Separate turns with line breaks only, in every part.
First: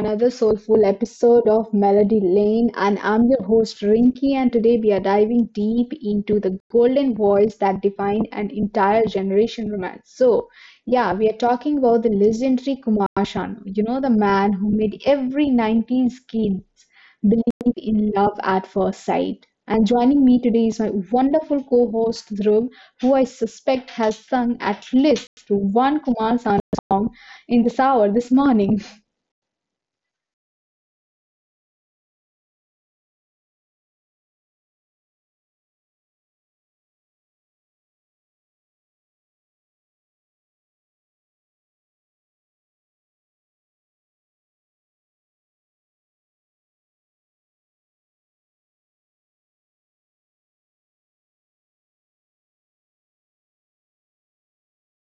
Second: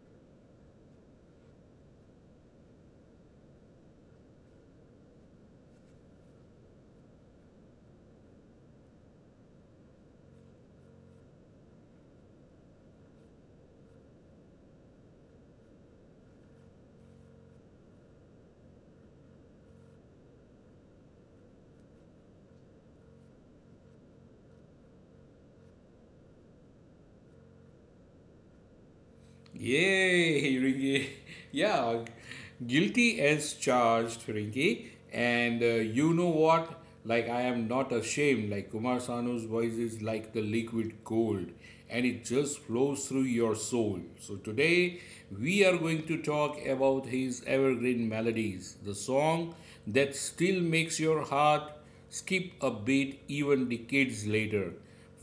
another soulful episode of Melody Lane. And I'm your host, Rinky, and today we are diving deep into the golden voice that defined an entire generation romance. So, yeah, we are talking about the legendary Kumar Sanu, the man who made every 90s kids believe in love at first sight. And joining me today is my wonderful co host, Dhruv, who I suspect has sung at least one Kumar in this hour, this morning.
Yay, Ringy. Yeah, guilty as charged, Ringy. And you know what? Like, I am not ashamed. Like, Kumar Sanu's voice is like the liquid gold, and it just flows through your soul. So, today we are going to talk about his evergreen melodies, the song that still makes your heart skip a beat even decades later.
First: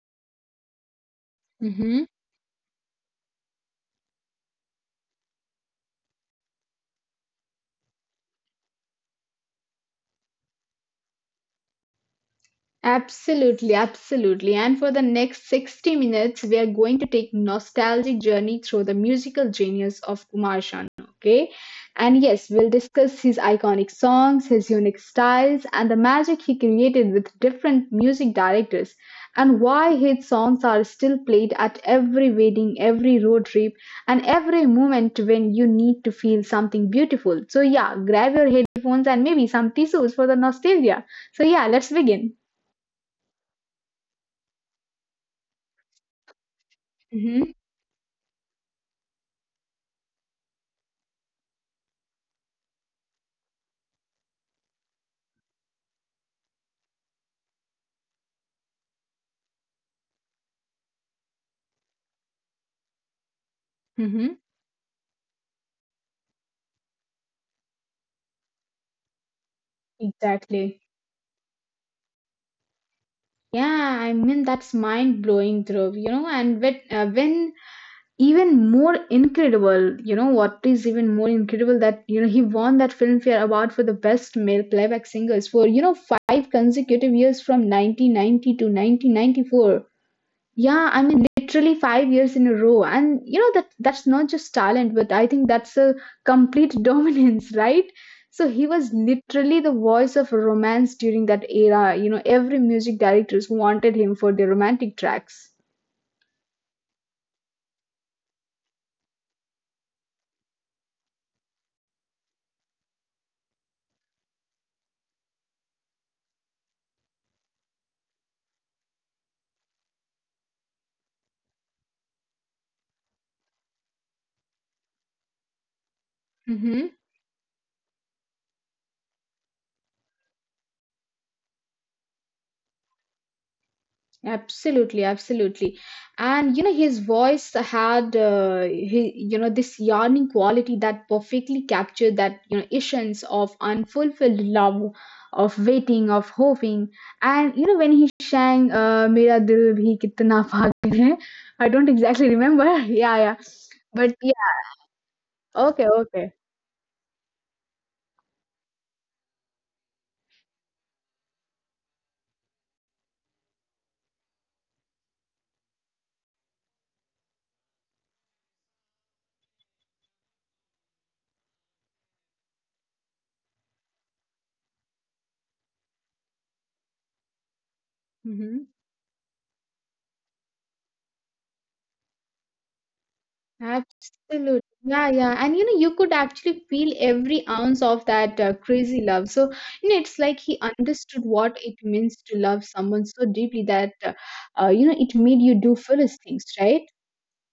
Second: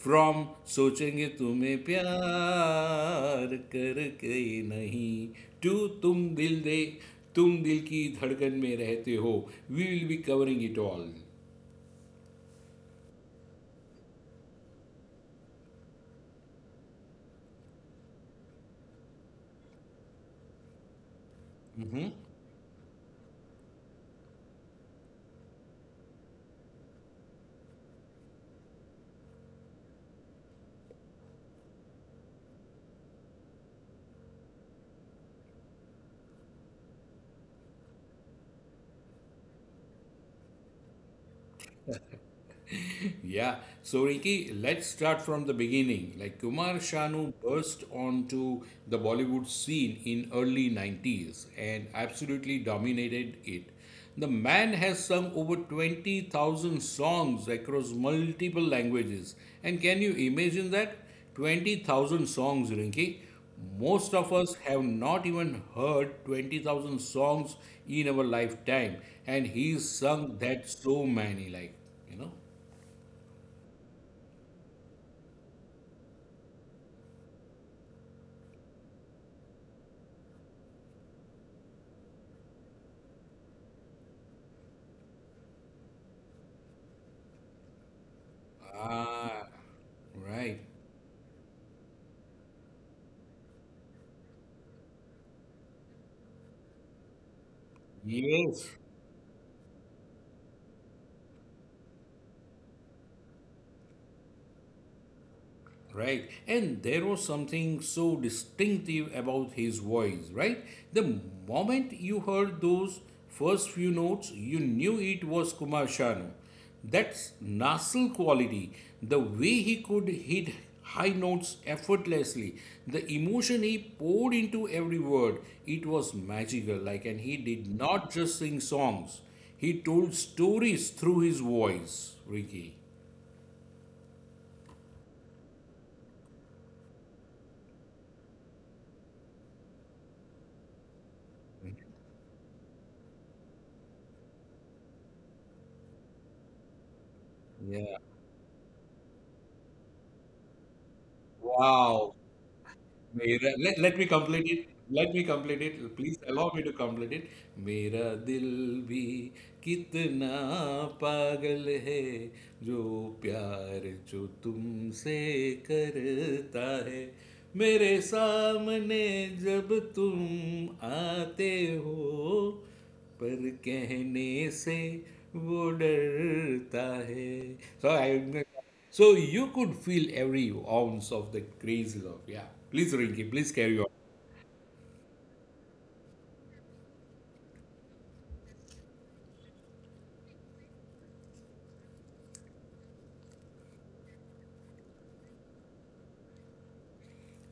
From सोचेंगे तुम्हें
Mhm.
प्यार करके नहीं to तुम दिल दे तुम दिल की धड़कन में रहते हो we will be covering it all.
Absolutely, absolutely. And for the next 60 minutes, we are going to take nostalgic journey through the musical genius of Kumar Sanu, okay? And yes, we'll discuss his iconic songs, his unique styles, and the magic he created with different music directors, and why his songs are still played at every wedding, every road trip, and every moment when you need to feel something beautiful. So yeah, grab your headphones and maybe some tissues for the nostalgia. So yeah, let's begin.
Yeah. So, Ricky, let's start from the beginning. Like, Kumar Sanu
Mm-hmm.
burst onto the Bollywood scene in early 90s and absolutely dominated it. The man has sung over 20,000 songs across multiple languages. And can you imagine that? 20,000 songs, Rinki. Most of
Mm-hmm.
us have not even heard 20,000 songs in our lifetime. And he's sung that
Exactly.
so many, like, you know.
Yeah, I mean that's mind blowing, Dhruv, you know, and when even more incredible, what is even more incredible that, he won that Filmfare Award for the best male playback singers for, five consecutive years from 1990 to
Ah,
1994.
right.
Yeah, I mean, literally 5 years in a row. And you know that's not just talent, but I think that's a complete dominance, right? So he
Yes.
was literally the voice of romance during that era. You know, every music directors wanted him for their romantic tracks.
Right, and there was something so distinctive about his voice, right? The moment you heard those first few notes, you knew it was Kumar Shanu. That's nasal quality, the way he could hit high notes effortlessly, the emotion he poured into every word, it was magical. Like, and he did not just sing songs, he told stories through his voice, Ricky.
Absolutely, absolutely. And you know, his voice had he, you know, this yearning quality that perfectly captured that, essence of unfulfilled love, of waiting, of hoping. And you know, when
Yeah.
he sang Mera Dil Bhi Kitna Pagal Hai, I don't
Wow.
exactly remember. Yeah, yeah.
मेरा let me
But
complete
yeah,
it, let me complete
okay,
it, please
okay.
allow me to complete it. मेरा दिल भी कितना पागल है जो प्यार जो तुमसे करता है मेरे सामने जब तुम आते हो पर कहने से वो डरता है. So I,
Mm-hmm.
so you could feel every ounce of the crazy love. Yeah, please, Rinki, please carry
Absolutely. Yeah, yeah. And you know, you could actually feel every ounce of that crazy love. So, you know, it's like he understood what it means to love someone so deeply that it made you do foolish things, right?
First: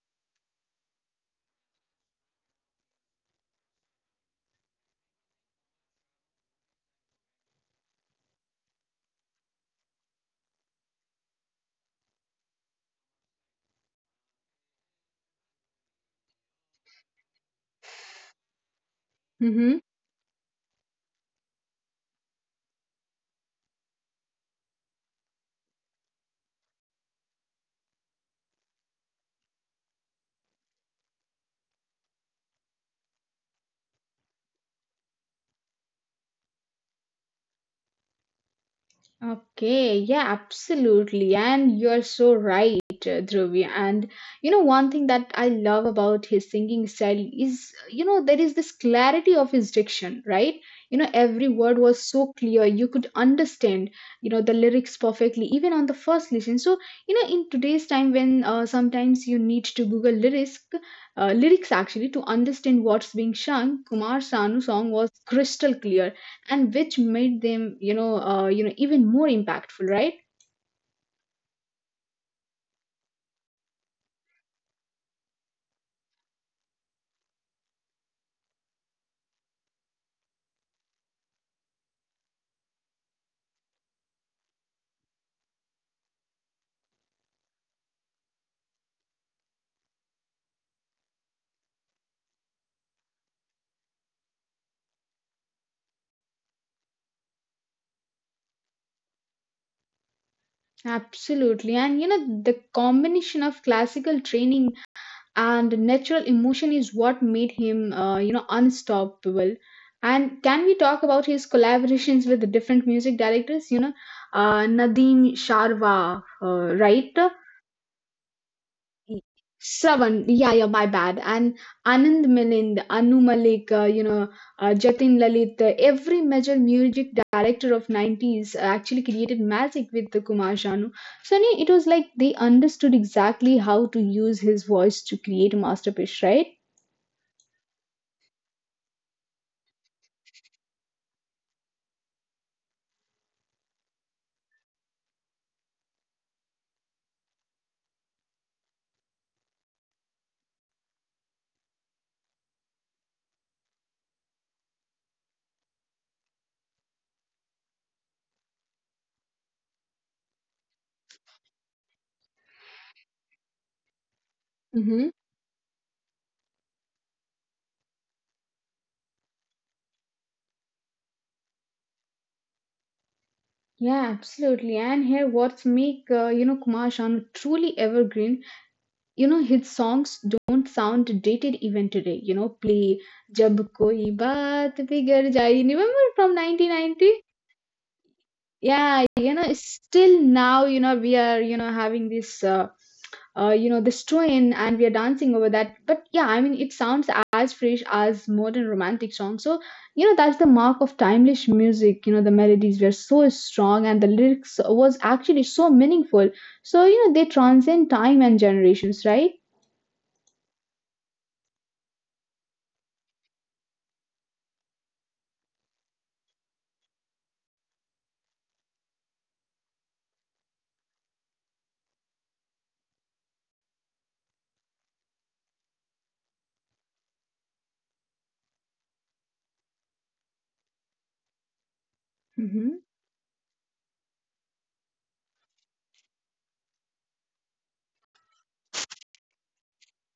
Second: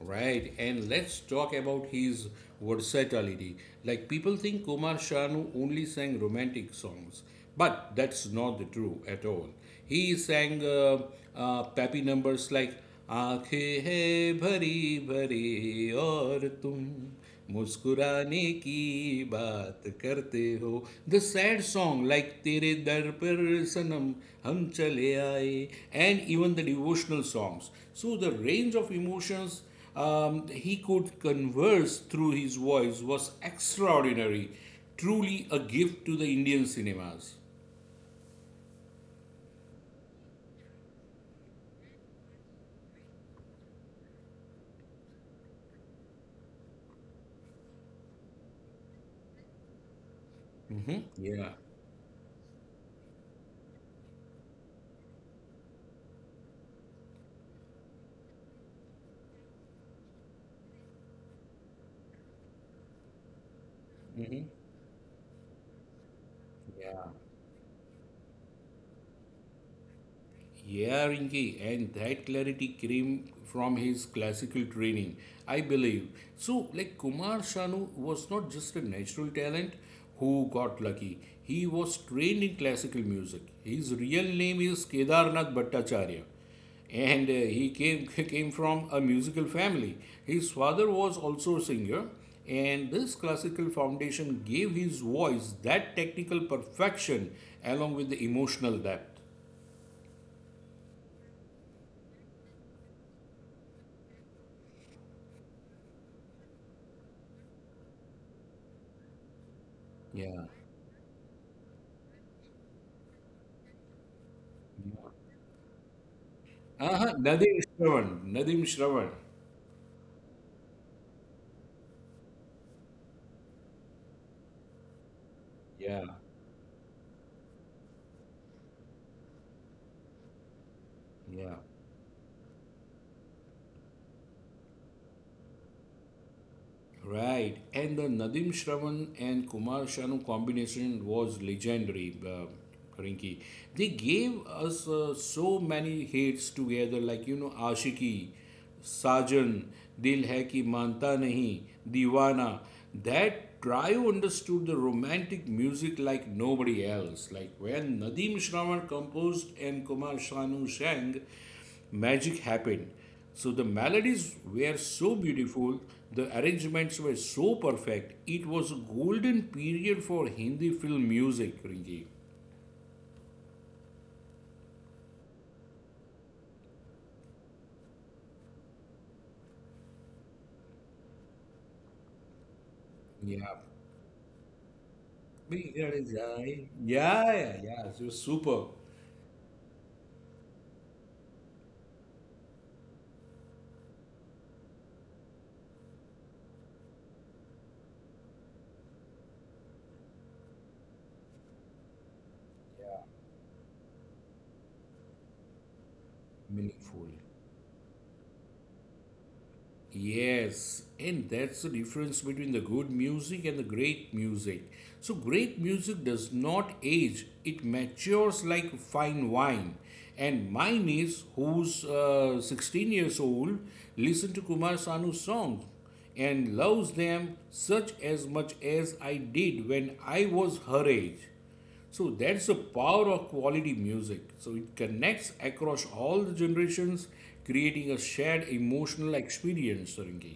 on. Right, and let's talk about his versatility. Like, people think Kumar Shanu only sang romantic songs, but that's not the true at all. He sang peppy numbers like आंखें है भरी भरी और तुम मुस्कुराने की
Mm-hmm.
बात करते हो, द सैड सॉन्ग लाइक तेरे दर पर सनम हम चले आए, and even the devotional songs. So the range of emotions he could converse through his voice was extraordinary. Truly a gift to the Indian cinemas.
Okay, yeah, absolutely. And you're so right, Dhruvi. And you know, one thing that I love about his singing style is, there is this clarity of his diction, right? You know, every word was so clear. You could understand, the lyrics perfectly, even on the first listen. So, you know, in today's time when sometimes you need to Google lyrics, lyrics actually to understand what's being sung, Kumar Sanu song was crystal clear and which
या.
made them even more impactful, right?
Yeah, Rinki, and that clarity came from his classical training, I believe. So, like, Kumar Sanu was not just a natural talent who got lucky. He was trained in classical music. His real name is Kedarnath Bhattacharya, and he came came from a musical family. His father was also a singer, and this classical foundation gave his voice that technical perfection along with the emotional depth.
Absolutely, and you know the combination of classical training and natural emotion is what made him unstoppable. And
Yeah.
can we talk about his collaborations with the different music directors, you know, nadeem sharwa, right?
Uh-huh. Nadeem Shravan. Nadeem
Y-
Shravan.
Shravan, yeah, yeah, my bad. And Anand Milind, Anu Malik, Jatin Lalit, every
Yeah.
major music director of 90s actually created magic with the Kumar Sanu. So yeah, it
Yeah.
was like they understood exactly how to use his voice to create a masterpiece, right?
Right, and the Nadim Shravan and Kumar Shanu combination was legendary, Rinki. They gave us so many hits together, like, you know, Ashiki, Sajan, Dil Hai Ki Manta Nahi, Divana. That trio understood the romantic music like nobody else. Like, when Nadim Shravan composed and Kumar Sanu sang, magic happened. So the melodies were
Mm-hmm.
so beautiful, the arrangements were so perfect. It was a golden period for Hindi film music, Rinki.
Yeah, absolutely. And here, what's make Kumar Sanu truly evergreen, you know his songs don't sound dated even today. You know play
Yeah.
jab koi baat bigar jaye, remember from
Yeah, yeah,
1990?
yeah. It was super
Yeah, you know still now, you know we are, you know having this this train and we are dancing over that, but yeah I mean it sounds as fresh as modern romantic songs. So you know that's the mark of timeless music, you know the melodies were so strong and the lyrics was actually so meaningful. So you know
meaningful.
they transcend time and generations, right?
Yes, and that's the difference between the good music and the great music. So, great music does not age, it matures like fine wine. And my niece, who's 16 years old, listens to Kumar Sanu's songs and loves them such as much as I did when I was her age. So that's the
Hmm.
power of quality music. So it connects across all the generations, creating a shared emotional experience, Sarangi.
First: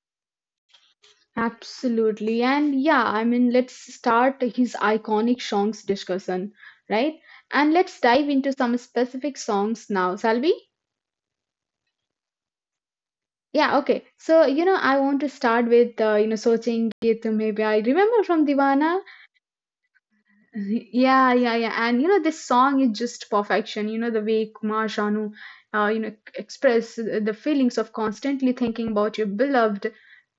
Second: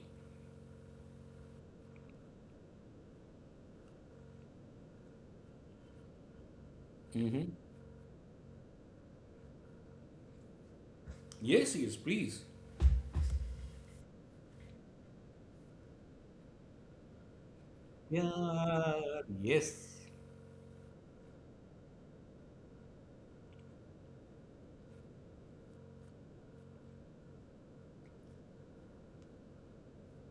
Absolutely. And yeah, I mean, let's start his iconic songs discussion, right? And let's dive into some specific songs now, shall we?
Yes, yes, please.
Yeah, okay. So, you know, I want to start with, Sochenge Tumhe Pyar. Remember from
Yeah,
Divana?
yes.
Yeah, yeah, yeah. And, you know, this song is just perfection. You know, the way Kumar Sanu, express the feelings of constantly thinking about your beloved,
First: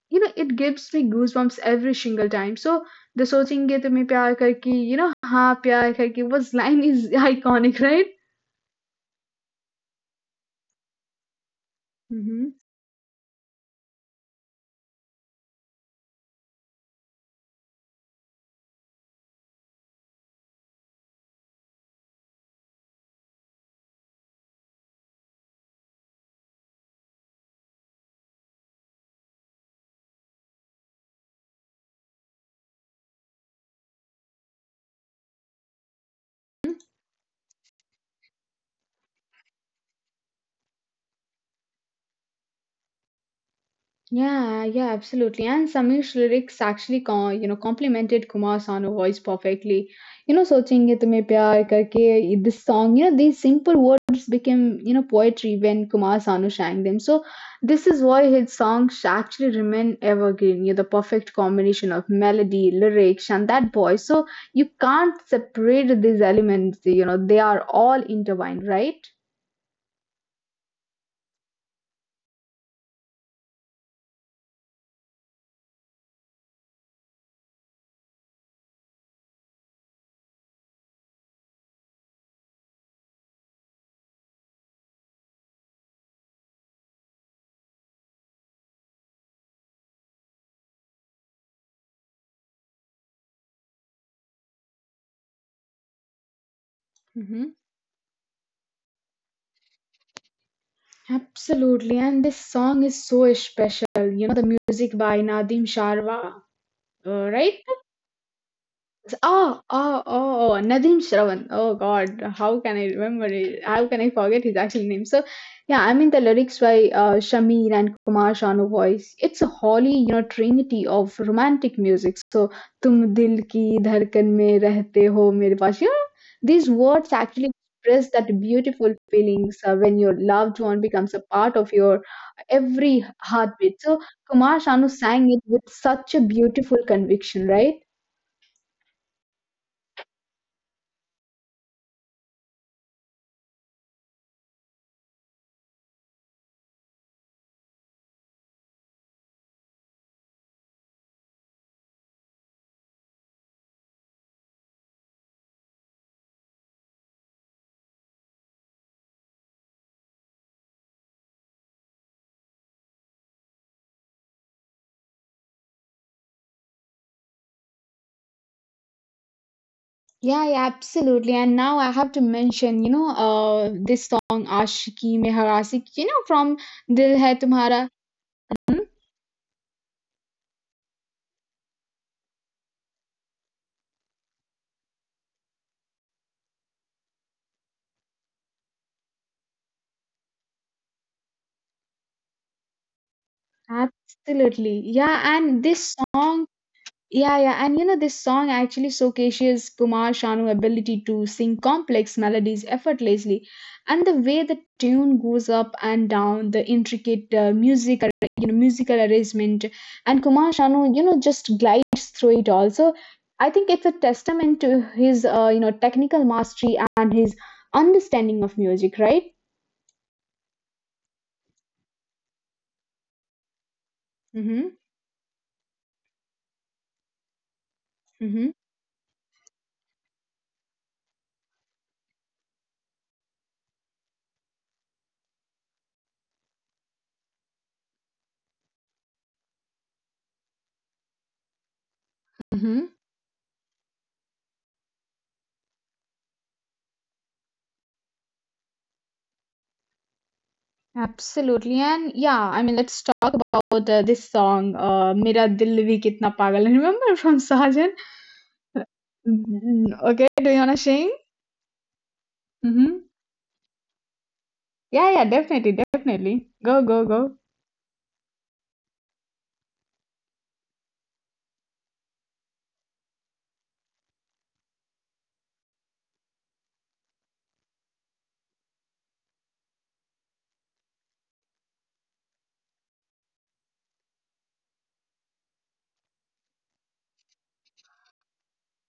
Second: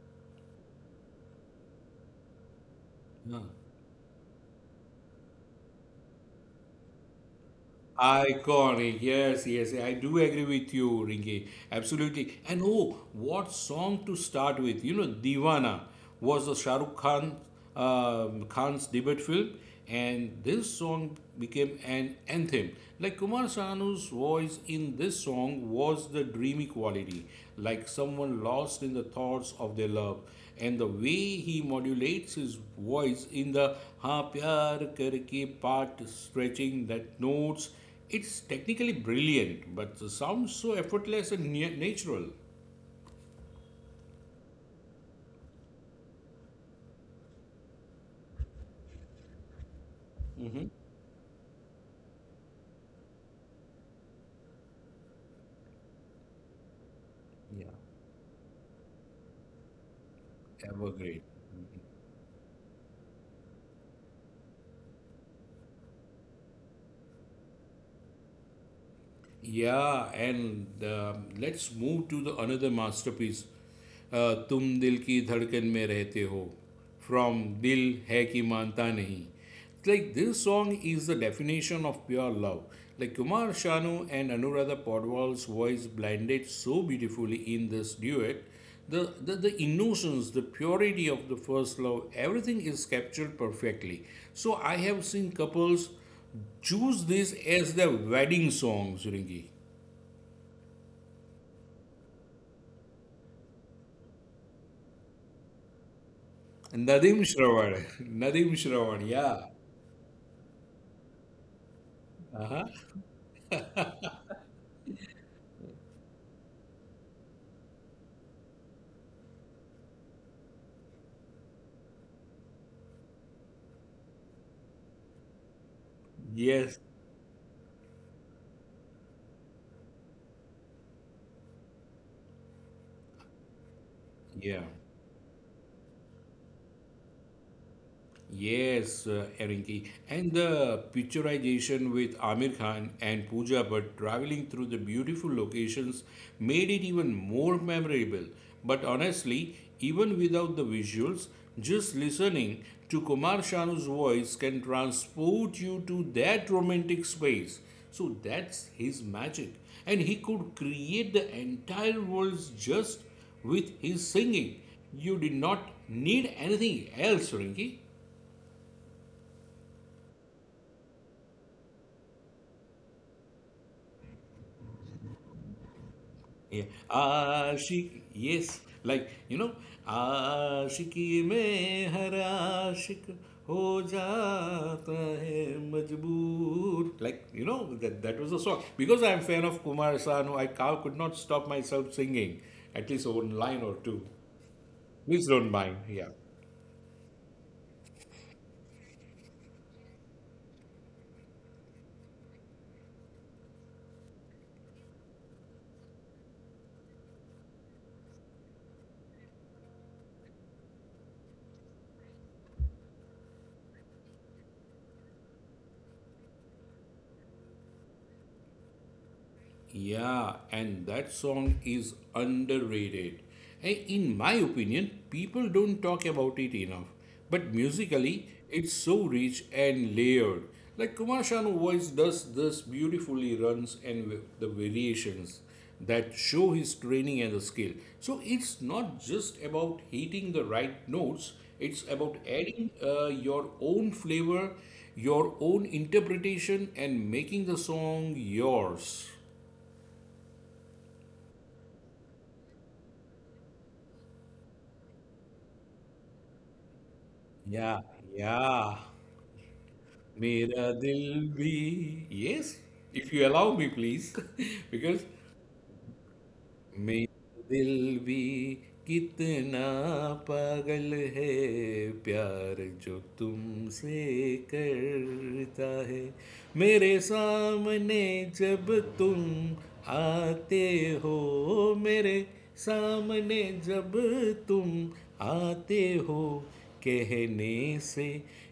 you know it gives me goosebumps every single time. So the
Yeah.
सोचेंगे तुम्हें प्यार करके, you know हाँ प्यार करके was line is iconic, right?
Iconic, yes, yes, I do agree with you, Ringy. Absolutely. And oh, what song to start with? You know, Divana was the Shah Rukh Khan, um, Khan's debut film, and this song became an anthem. Like, Kumar Sanu's voice in this song was the dreamy quality, like someone lost in the thoughts of their love, and the way he modulates his voice in the ha pyar karke part, stretching that notes, it's technically brilliant, but the sounds so effortless and natural.
Yeah, yeah, absolutely. And Samir's lyrics actually, complemented Kumar Sanu voice perfectly. You know,
Hmm.
सोचेंगे तुम्हें प्यार karke this song, you know, these simple words became, poetry when Kumar Sanu sang them. So
Yeah.
this is why his songs actually remain evergreen, you know, the
Ever
perfect
great.
combination of melody, lyrics, and that voice. So you can't separate these elements, you know, they are all intertwined, right?
Yeah, and let's move to the another masterpiece. तुम दिल की धड़कन में रहते हो from दिल है कि मानता नहीं. It's like this song is the definition of pure love. Like, Kumar Shanu and Anuradha Podwal's voice blended so beautifully in this duet. The emotions, the purity of the first love, everything is captured perfectly. So I have seen couples choose this as the wedding song, Suringi.
Absolutely, and this song is so special. You know, the music by Nadim Sharwa,
Nadeem
right?
Shravan. Nadeem Shravan, yeah.
Oh, oh, oh, oh, Nadeem Shravan. Oh God, how can I
Uh-huh.
remember it? How can I forget his actual name? So, yeah, I mean the lyrics by Shamir and Kumar Sanu voice. It's a holy, you know, trinity of romantic music. So, tum dil ki धड़कन mein रहते ho mere paas. You know, these
Yes,
words actually express that beautiful feelings when your loved one becomes a part of your every heartbeat. So, Kumar
yeah.
Sanu sang it with such a beautiful conviction, right?
Yes, Erinki. And the picturization with Amir Khan and Pooja but traveling through the beautiful locations made it even more memorable. But honestly, even without the visuals, just listening to Kumar Shanu's voice can transport you to that romantic space. So that's his magic. And he could create the entire world just with his singing. You did not need anything else, Rinki.
Yeah, yeah, absolutely. And now I have to mention, this song Ashiki Meharasi, you know, from
Yeah.
Dil Hai Tumhara.
Ashik,
Hmm?
yes. Like, you know, आशिकी में हर आशिक हो जाता है मजबूर, like, you know, that that was a song, because I'm fan of Kumar Sanu, I could not stop myself singing at least one line or two.
Absolutely. Yeah,
Please
and
don't
this
mind. Yeah.
song Yeah, yeah, and you know this song actually showcases Kumar Shanu's ability to sing complex melodies effortlessly, and the way the tune goes up and down, the intricate musical arrangement, and Kumar Shanu, just glides through it all. So I think it's a testament to his, technical mastery and his understanding of music, right?
Yeah, and that song is underrated. Eh, in my
Mm-hmm.
opinion, people don't talk about it enough. But musically,
Mm-hmm.
it's so rich and layered. Like, Kumar Sanu's voice does this beautifully runs and the variations that show his training and the skill. So it's not just about hitting the right notes, it's about
Mhm.
adding your own flavor, your own interpretation, and making the song yours.
Absolutely. And yeah, I mean, let's talk about this song, Mera Dil Bhi Kitna Pagal. Remember from Sajan?
Yeah, yeah.
Okay, do you wanna
Mera
sing?
dil bhi. Yes,
Mm-hmm.
if you allow me, please.
Yeah, yeah,
Because
definitely, definitely. Go, go, go.
मेरा दिल भी कितना पागल है प्यार जो तुमसे करता है मेरे सामने जब तुम आते हो मेरे सामने जब तुम आते हो कहने से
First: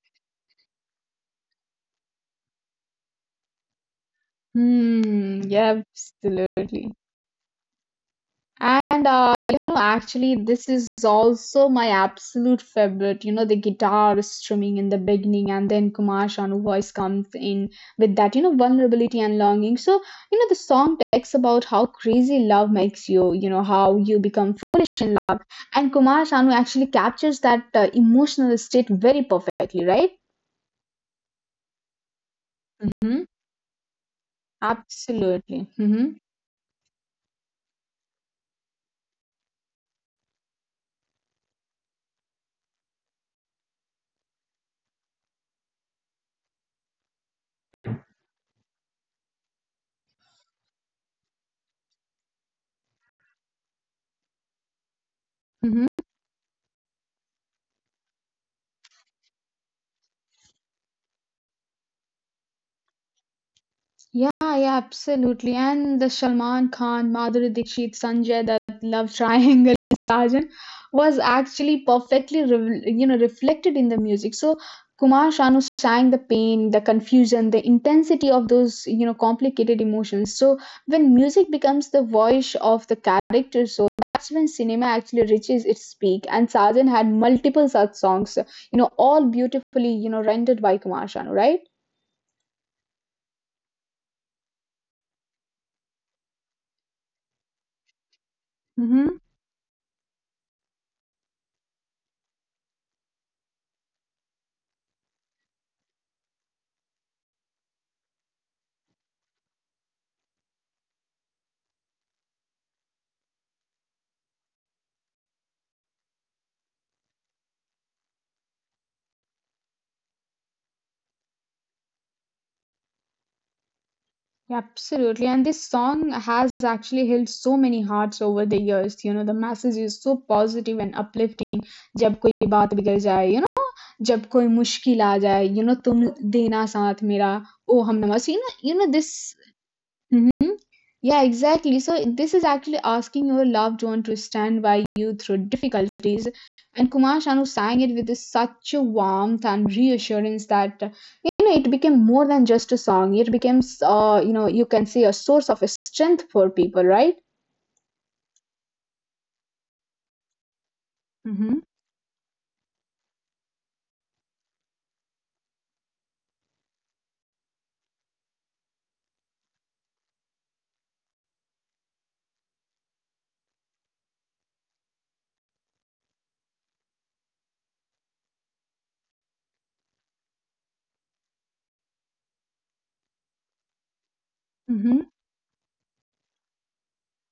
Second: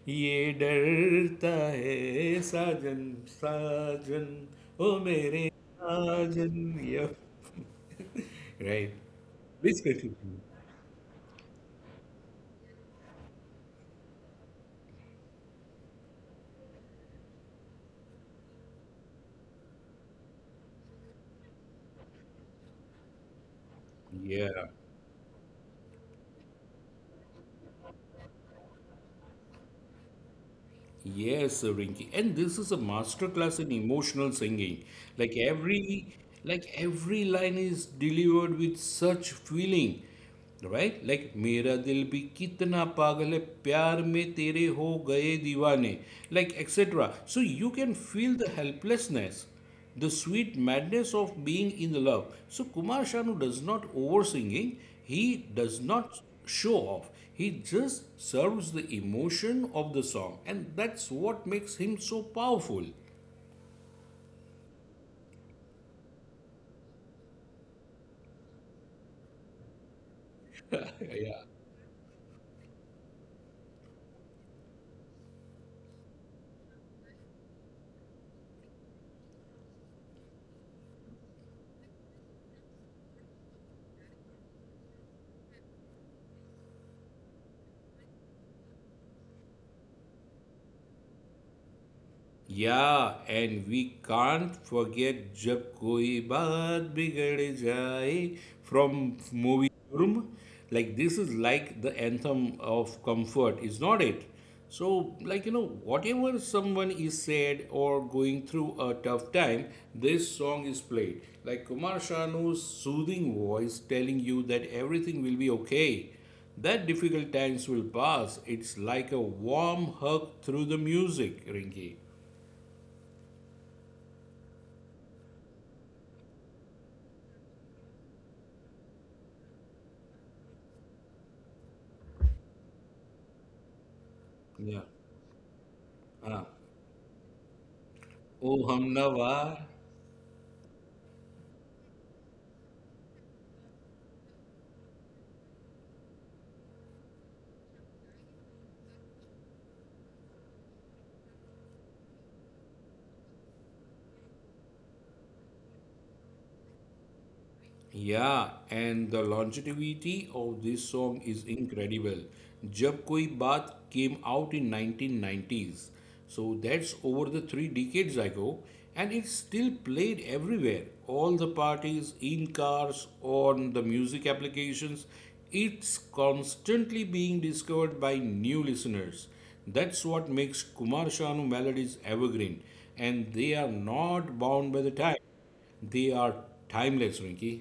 ये डरता है साजन साजन ओ
Hmm,
मेरे
yeah,
Arjun,
absolutely.
yep. Right.
And
Please continue.
actually, this is also my absolute favorite. You know, the guitar strumming in the beginning, and then Kumar Sanu voice comes in with that, vulnerability and longing. So, you know, the song talks about how crazy love makes you. You know, how you
Yeah.
become foolish in love, and Kumar Sanu actually captures that emotional state very perfectly, right?
Yes, Rinki. And this is a master
Hmm.
class in emotional singing. Like
Absolutely.
every
Hmm.
like every line is delivered with such feeling. Right? Like मेरा दिल भी कितना पागल है प्यार में तेरे हो गए दीवाने, like etc. So you can feel the helplessness, the sweet madness of being in love. So Kumar Sanu does not over singing. He does
Hmm.
not show off. He just serves the emotion of the song, and that's what makes him so powerful.
Yeah, yeah, absolutely. And the Salman Khan, Madhuri Dixit, Sanjay Dutt love triangle in Sajan
Yeah.
was actually perfectly, reflected in the music. So Kumar Sanu sang the pain, the confusion, the intensity of those, complicated emotions. So when music becomes the voice of the character, so that's when cinema actually reaches its peak. And Sajan had multiple such songs, all beautifully, rendered by Kumar Sanu, right?
Yeah, and we can't forget Jab Koi Baat Bigad Jaye from
Mm-hmm.
movie Dhurm. Like, this is like the anthem of comfort, is not it? So, like, you know, whatever someone is sad or going through a tough time, this song is played. Like, Kumar Shanu's soothing voice telling you that everything will be okay. That difficult times will pass. It's like a warm hug through the music, Rinki.
Yeah, absolutely. And this song has actually healed so many hearts over the years. You know, the message is so positive and uplifting. जब कोई बात बिगड़ जाए, you know, जब कोई
Yeah.
मुश्किल आ जाए, you know, तुम
Ah.
देना साथ मेरा, ओ हम नमस.
Oh, Hum
You know this
Nawar.
Mhm. Yeah, exactly. So this is actually asking your loved one to stand by you through difficulties. And Kumar Sanu sang it with such a warmth and reassurance that you know it became more than just a song. It became, you can say a source of strength for people, right?
Yeah, and the longevity of this song is
Mm-hmm.
incredible. Jab Koi Baat came out in 1990s, so that's over the three decades ago, and it's still played everywhere. All the parties, in cars, on the music applications, it's constantly being discovered by new listeners. That's what makes Kumar Sanu melodies evergreen, and they are not bound by the time.
Mm-hmm.
They are timeless, Rinki.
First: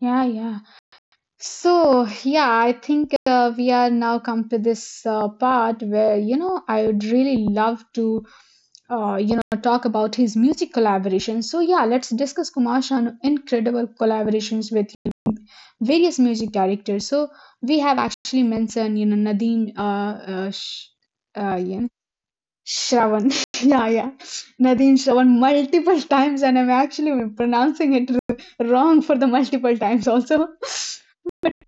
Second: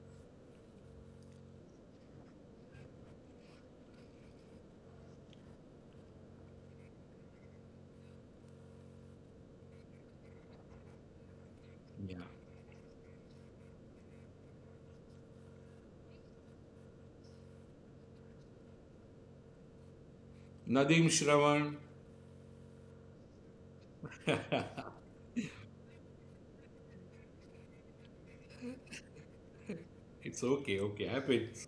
Yeah, yeah. So, yeah, I think we are now come to this part where, you know, I would really love to talk about his music collaborations. So yeah, let's
Yeah.
discuss kumar Shanu incredible collaborations with various music directors. So we have actually mentioned you know nadeem
Nadeem
uh
Shravan.
you know, shravan yeah yeah nadeem shravan multiple times and I'm actually pronouncing it wrong for the multiple times also
It's okay, okay. Happens.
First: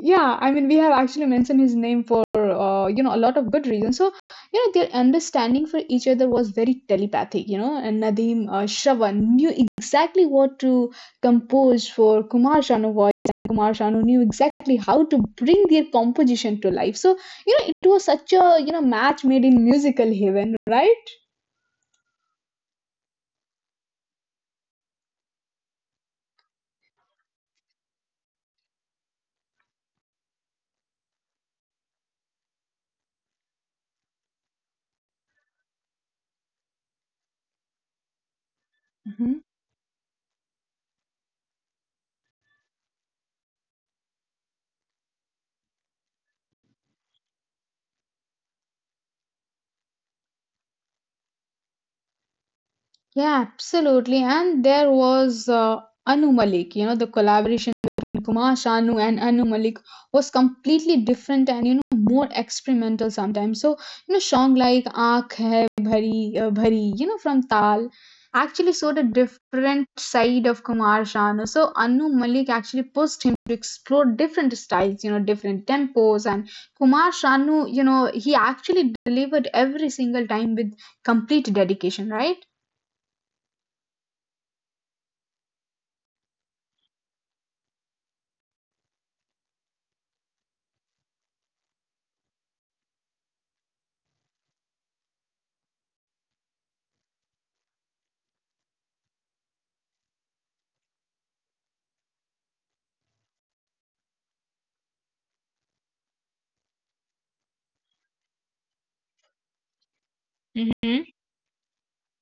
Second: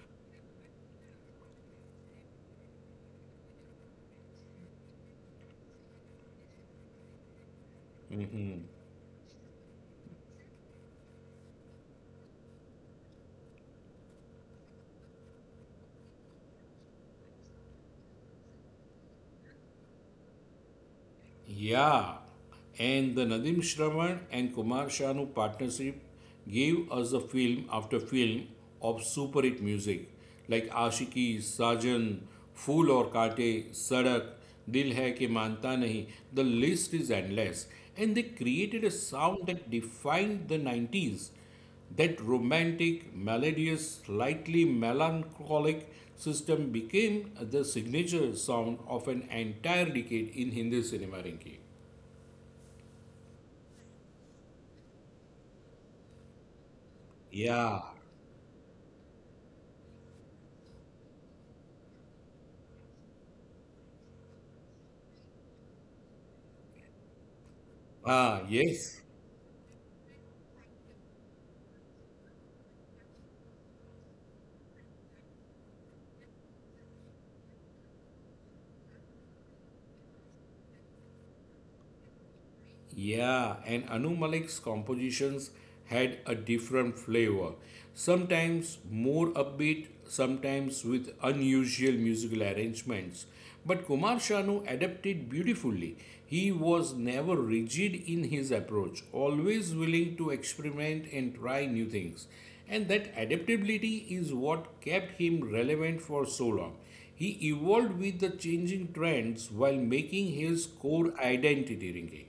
Yeah, I mean, we have actually mentioned his name for you know a lot of good reasons. So you know their understanding for each other was very telepathic. You know, and Nadeem
Hmm.
Shravan knew exactly what to compose for Kumar Sanu voice, and Kumar Sanu knew exactly how to bring their composition to life. So you know, it was such a you know match made in musical heaven, right?
Yeah. And the Nadeem Shravan and Kumar Shanu partnership gave us a film after film of super hit music like Ashiki, Sajan, Fool or Kaate, Sadak, Dil Hai Ke Manta Nahi. The list is endless. And they created a sound that defined the 90s. That romantic, melodious, slightly melancholic system became the signature sound of an entire decade in Hindi cinema, Rinki.
Yeah, absolutely. And there was Anu Malik, you know, the
Yeah.
collaboration between Kumar Sanu and Anu Malik was completely different and, you know, more experimental sometimes. So, you know, song like Aankh Hai Bhari, Bhari, you know, from Tal
Ah,
actually
yes.
showed a different side of Kumar Sanu. So, Anu Malik actually pushed him to explore different styles, you know, different tempos. And Kumar Sanu, you know, he actually delivered every single time with complete dedication, right?
Yeah, and Anu Malik's compositions had a different flavor. Sometimes more upbeat, sometimes with unusual musical arrangements. But Kumar Shanu adapted beautifully. He was never rigid in his approach, always willing to experiment and try new things. And that adaptability is what kept him relevant for so long. He evolved with the changing trends while making his
Mhm.
core identity ringing.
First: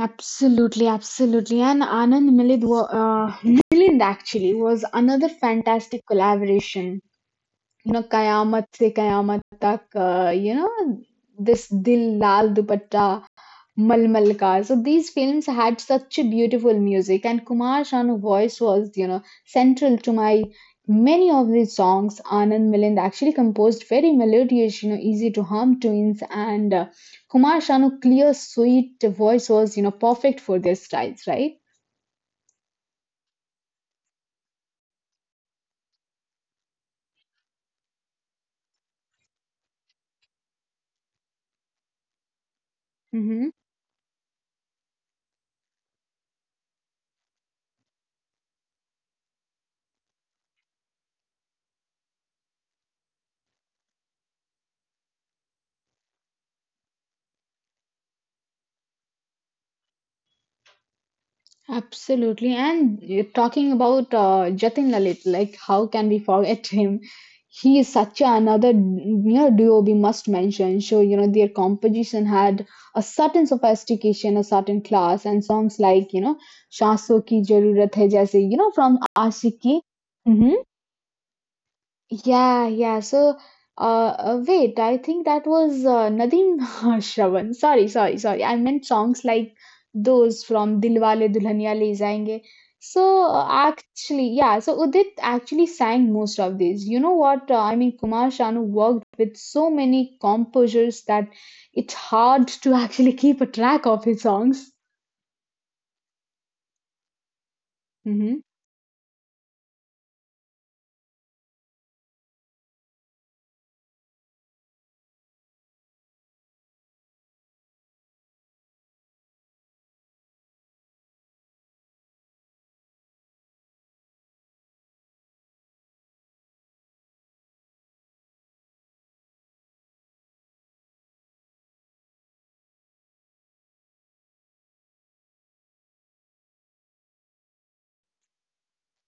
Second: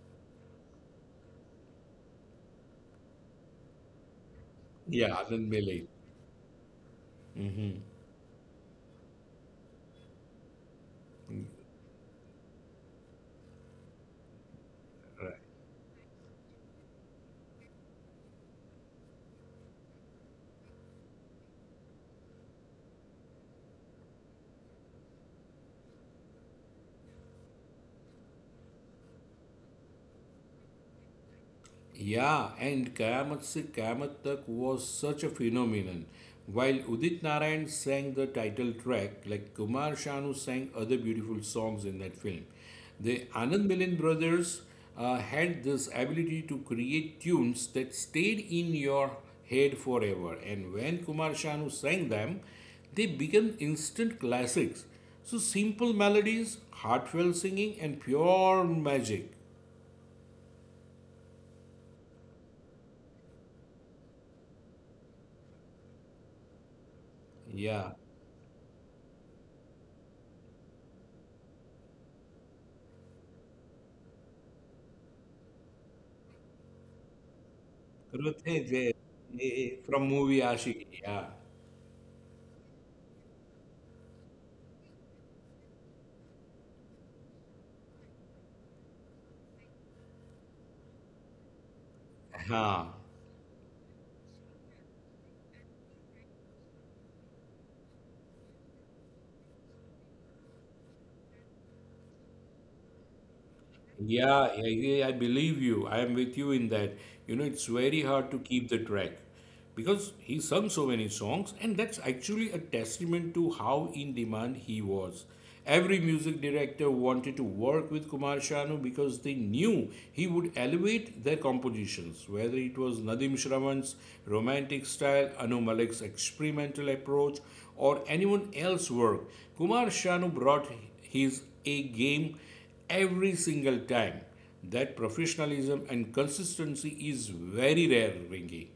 Absolutely, absolutely. And Milind actually was
Yeah,
another
Anand Mele.
fantastic collaboration. You know, Kayamat se Kayamat tak, you know, this Dil Lal Dupatta. Malmal Ka. So these
Right.
films had such a beautiful music, and Kumar Sanu's voice was, you know, central to my many of these songs. Anand Milind actually composed very melodious, you know, easy to hum tunes, and Kumar Sanu's clear, sweet voice was, you know, perfect for their styles, right?
Yeah, and Kayamat Se Kayamat Tak was such a phenomenon. While Udit Narayan sang the title track, like, Kumar Shanu sang other beautiful songs in that film. The
Hmm.
Anand Milan brothers had this ability to create tunes that stayed in your head forever. And when Kumar Shanu sang them, they became instant classics. So simple melodies, heartfelt singing, and pure magic.
Absolutely. And you're talking about Jatin Lalit, like how can we forget him? He is
Yeah.
such another, you know, duo we must mention. So, you know, their composition had a certain sophistication, a certain class, and songs like, you know, Shaso ki Jarurat Hai, jaise, you
Ruth
know,
is
from
a,
Aashiqui.
from movie Ashiki. Yeah.
Yeah, yeah. So, wait, I think that was Nadeem Shravan. Sorry, sorry, sorry. I meant songs like those from Dilwale Dulhaniya Le Jayenge.
Huh.
So, actually, yeah, so Udit actually sang most of these. You know what? I mean, Kumar Sanu worked with so many composers that it's hard to actually keep a track of his songs.
Yeah, I believe you. I am with you in that. You know, it's very
Mm-hmm.
hard to keep the track because he sung so many songs, and that's actually a testament to how in demand he was. Every music director wanted to work with Kumar Sanu because they knew he would elevate their compositions, whether it was Nadim Shravan's romantic style, Anu Malik's experimental approach, or anyone else's work. Kumar Sanu brought his A game every single time. That professionalism and consistency is very rare, Ringy.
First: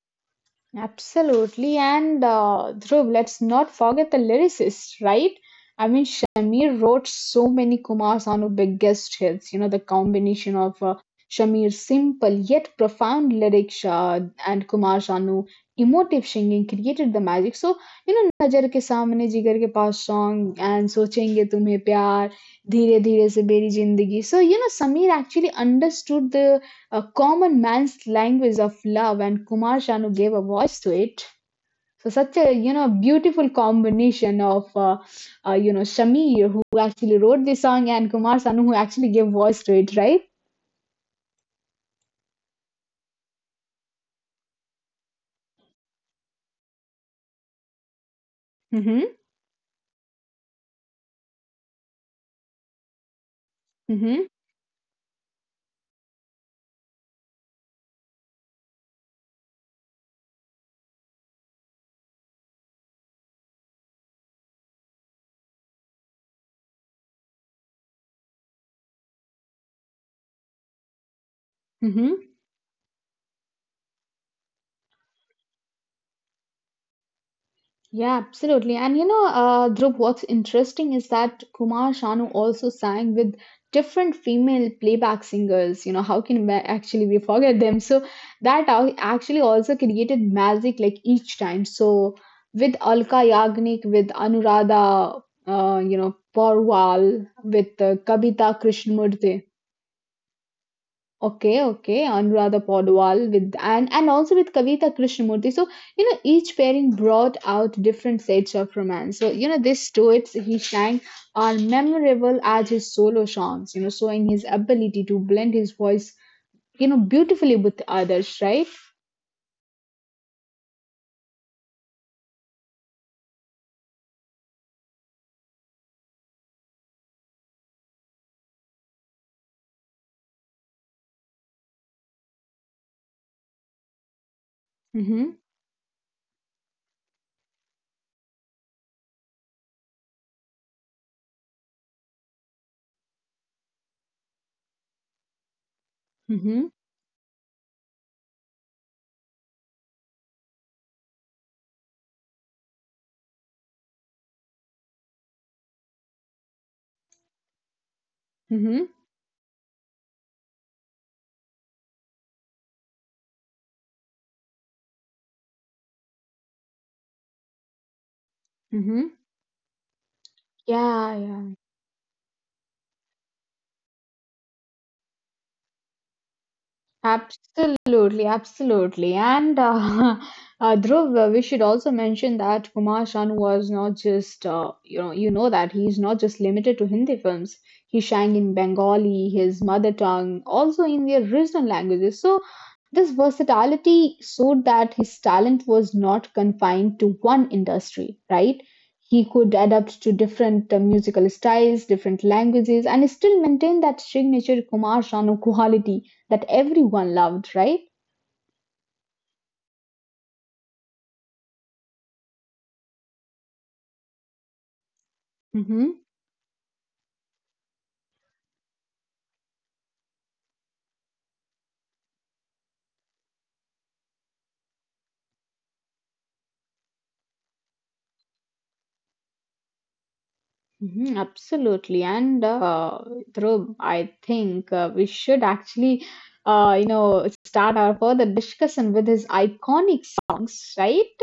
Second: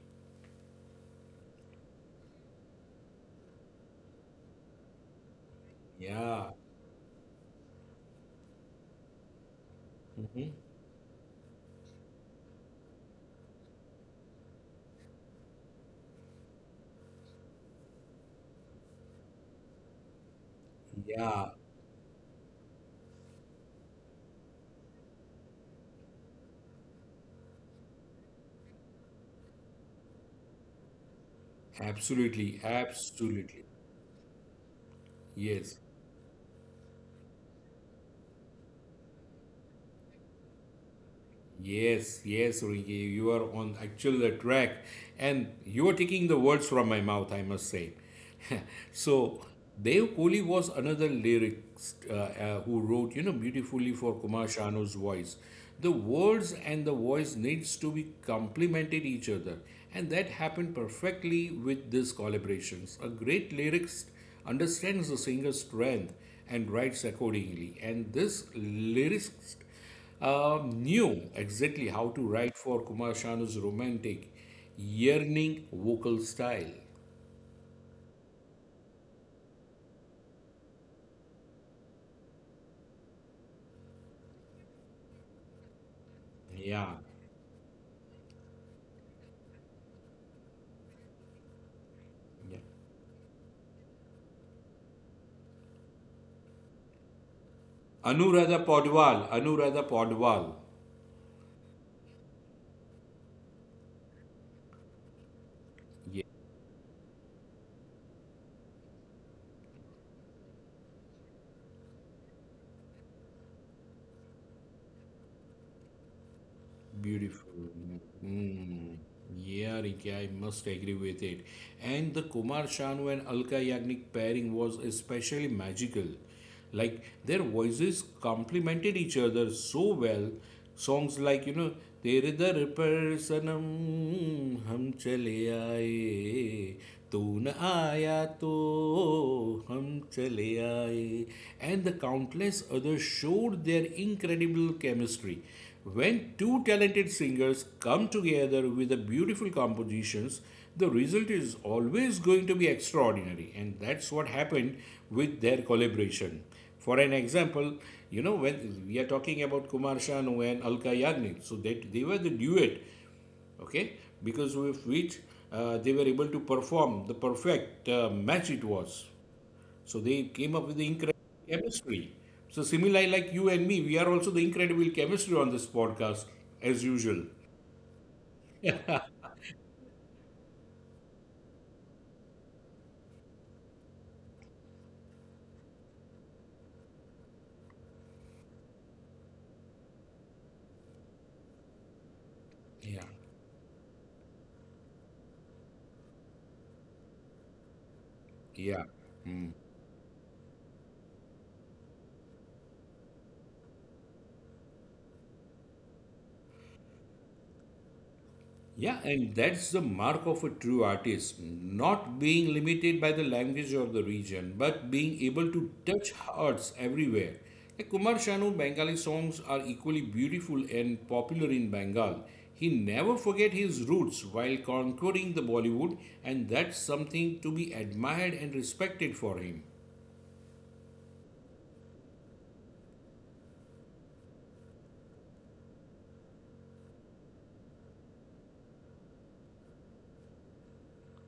Absolutely. And Dhruv, let's not forget the lyricist, right? I mean,
Yeah,
Shamir wrote so many Kumar Sanu biggest hits. You know, the combination of Shamir's simple yet profound lyrics and Kumar Sanu emotive singing created the magic. So, you know, नजर के सामने जिगर के पास song and सोचेंगे
yeah,
तुम्हें प्यार धीरे धीरे से मेरी जिंदगी. So, you know, Samir actually understood the a common man's language of love and Kumar Sanu gave a voice to it. So such a,
absolutely,
you know, beautiful
absolutely.
combination of you
Yes.
know, Shamir who actually wrote this song and Kumar Sanu who actually gave voice to it, right?
Yes, yes, Rinki, you are on actual the track, and you are taking the words from my mouth, I must say.
Mm-hmm,
So, Dev Kohli was another lyricist who wrote, you know, beautifully for
mm-hmm,
Kumar Shanu's voice. The words and the voice needs to be complemented each other, and that happened perfectly with these collaborations. A great lyricist understands the singer's strength and writes accordingly, and this lyricist knew exactly how
mm-hmm.
to write for Kumar Shanu's romantic, yearning vocal style.
Yeah, absolutely. And you know, Dhruv, what's interesting is that Kumar Sanu also sang with different female playback singers. You know, how can we
Yeah.
actually we forget them? So that au- actually also created magic like each time. So
Yeah.
with Alka Yagnik, with Anuradha, you know, Porwal, with Kavita
Anuradha Podwal,
Krishnamurthy.
Anuradha Podwal.
Okay, okay, Anuradha Podwal with and also with Kavita Krishnamurti. So you know each pairing brought out different sets of romance. So you know these duets he sang are memorable as his solo songs. You know, showing his ability to blend his voice, you know, beautifully
Beautiful.
with others, right?
Mm. Yeah, Ricky, I must agree with it. And the Kumar Sanu and Alka Yagnik pairing was especially magical. Like their voices complemented each other so well. Songs like, you know, तेरे दर पर सनम हम
Mm-hmm.
चले आए तू न Aaya To, हम Chale Aaye, and the countless others showed their incredible chemistry. When
Mm-hmm.
two talented singers come together with the beautiful compositions, the result is always going to be extraordinary, and that's what happened with their collaboration. For an example, you know,
Mm-hmm.
when we are talking about Kumar Sanu and Alka Yagnik, so that they were the duet, okay, because of which they were able to perform the perfect match it was.
Mm-hmm.
So they came up with the
Yeah.
incredible
Yeah.
chemistry. So similarly, like you and me, we are also the incredible chemistry on this podcast, as usual.
Absolutely, absolutely. And Dhruv, we should also mention that Kumar Shan was not just, you know that he's not just limited to Hindi films. He sang in Bengali, his mother tongue, also in the original languages. So
Yeah.
this versatility showed that his talent was not confined to one industry, right?
Yeah.
He could adapt to different musical styles, different languages, and still maintain that signature Kumar Sanu quality that everyone loved, right?
Yeah, and that's the mark of a true artist, not being limited by the language of the region, but being able to
Mm-hmm.
touch hearts everywhere. Like Kumar Sanu Bengali songs are equally beautiful and popular in Bengal. He never forget his roots while conquering the Bollywood, and that's something to be admired and respected for him.
Mm-hmm, absolutely. And Dhruv, I think we should actually, you know, start our further discussion with his iconic songs, right?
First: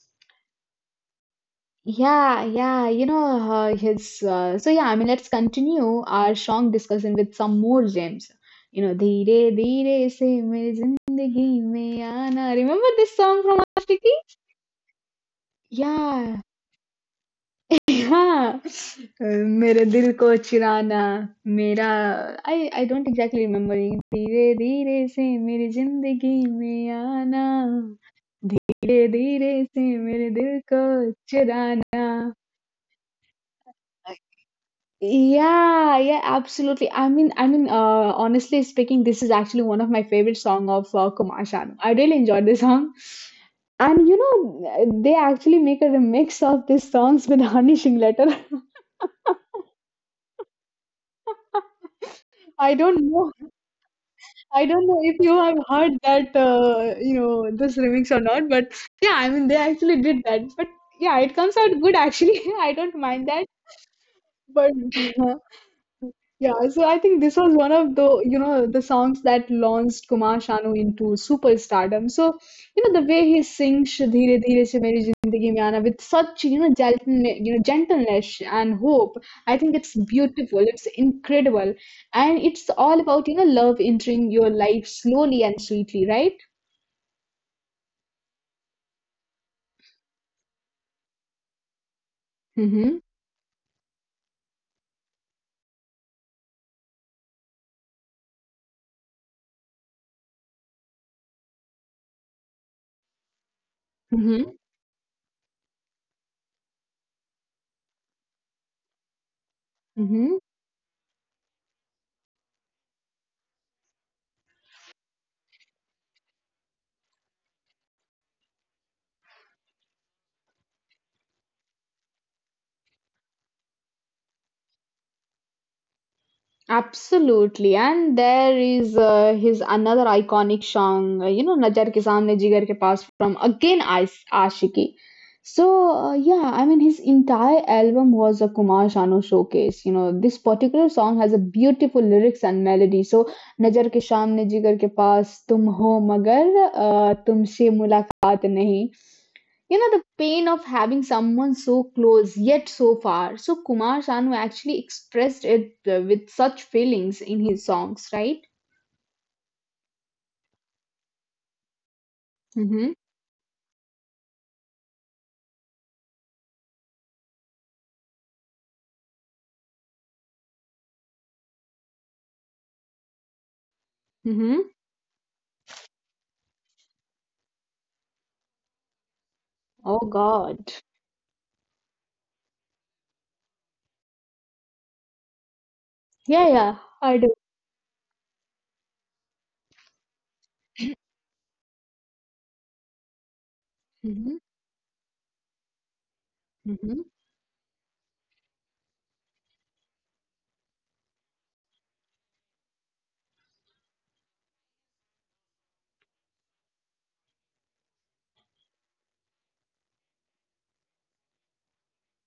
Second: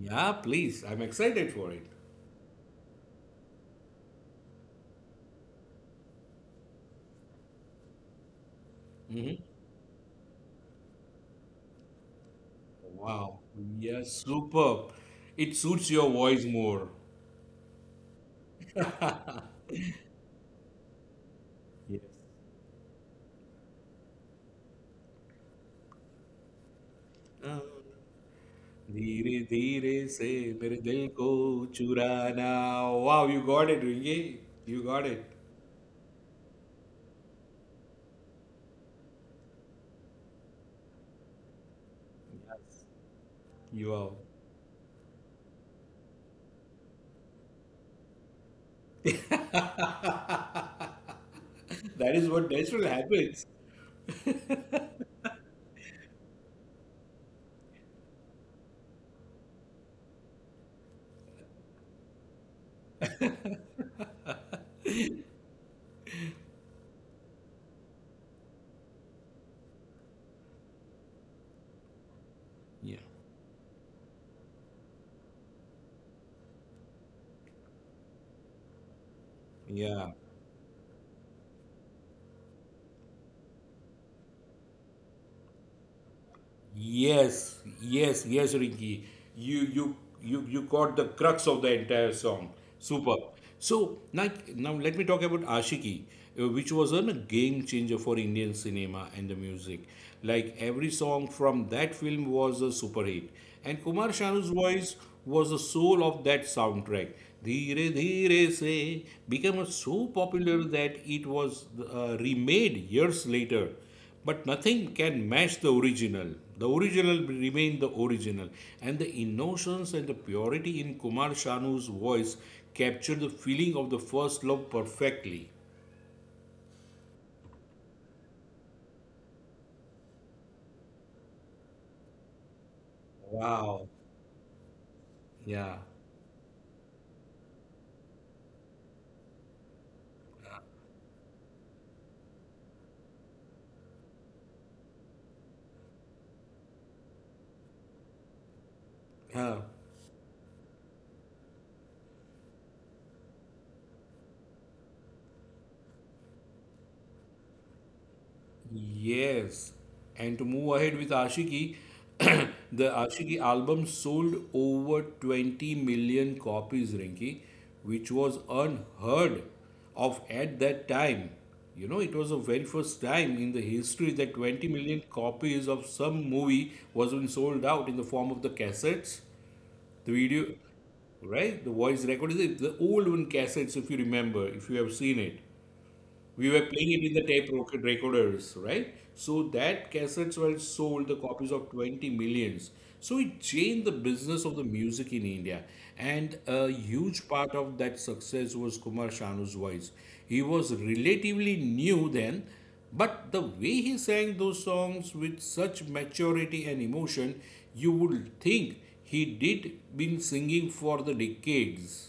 Yeah, please, I'm excited for it.
Yeah, yeah, you know, his so yeah, I mean, let's continue our song discussion with some more gems. You know, Dheere Dheere Se Mere Zindagi Mein Aana. Remember this
Wow,
song from
yeah,
Aashiqui?
superb. It suits your
Yeah,
voice more.
yeah. मेरे दिल को चुराना मेरा I I don't exactly remembering धीरे धीरे से मेरी जिंदगी में आना
Yes.
धीरे
दीरे
धीरे से
दीरे
मेरे
से
दिल
परे
को
दिल को
चुराना.
चुरानाओ वाव, you got it, Ringe, you got it,
Yeah, yeah, absolutely. Honestly speaking, this is actually one of my favorite song of Kumar Sanu. I really enjoyed this song,
you wow.
and you know, they actually make a remix of these songs with Honey Singleton.
That is what
I
desperate
don't know.
happens.
I don't know if you have heard that, you know, this remix or not. But yeah, I mean, they actually did that. But yeah, it comes out good actually. I don't mind that. But yeah, so I think this was one of the, you know, the songs that launched Kumar Sanu into superstardom. So, you
Yeah.
know, the way he sings "Dheere Dheere Se Meri Zindagi Mein Aana" with such, you know, gentleness and hope, I think it's
Yeah.
beautiful. It's incredible, and it's all about, you know, love entering your life slowly and sweetly, right?
Yes, yes, yes, Rinki. You you you got the crux of the entire song.
Mm-hmm.
Super. So now, now let me talk about Ashiki, which was a game changer for Indian cinema and the music. Like every song from that film was a super hit, and Kumar Shanu's
Mm-hmm.
voice was the soul of that soundtrack. Dheere Dheere Se became so
Mm-hmm.
popular that it was remade years later, but nothing can match the original. The original remain the original. And the innocence and the purity in Kumar Shanu's voice capture the feeling of the first love perfectly.
Absolutely, and there is his another iconic song, you know, "Nazar ke saamne jigar ke paas" from
Wow.
again Ashiki. So
Yeah.
yeah, I mean, his entire album was a Kumar Sanu showcase. You know, this particular song has a beautiful lyrics and melody. So "Nazar ke saamne jigar ke paas, tum ho magar tumse mulaqat nahi."
Yeah.
You know, the pain of having someone so close yet so far. So, Kumar Sanu actually expressed it with such feelings in his songs, right?
Yes, and to move ahead with Ashiki, the
Mm-hmm.
Ashiki album sold over 20 million copies, Rinki, which was unheard of at that time. You know, it was the very first time in the history that 20
Mm-hmm.
million copies of some movie was been sold out in the form of the cassettes,
Oh,
the video,
God.
right? The voice record is the old one cassettes, if you remember, if you have seen it, we
Yeah,
were
yeah,
playing it in the
I do.
recorders, right? So that cassettes were sold, the copies of 20 millions. So it changed the
Mm-hmm.
business of the music in India. And a
Mm-hmm.
huge part of that success was Kumar Shanu's voice. He was relatively new then, but the way he sang those songs with such maturity and emotion, you would think he did been singing for the decades.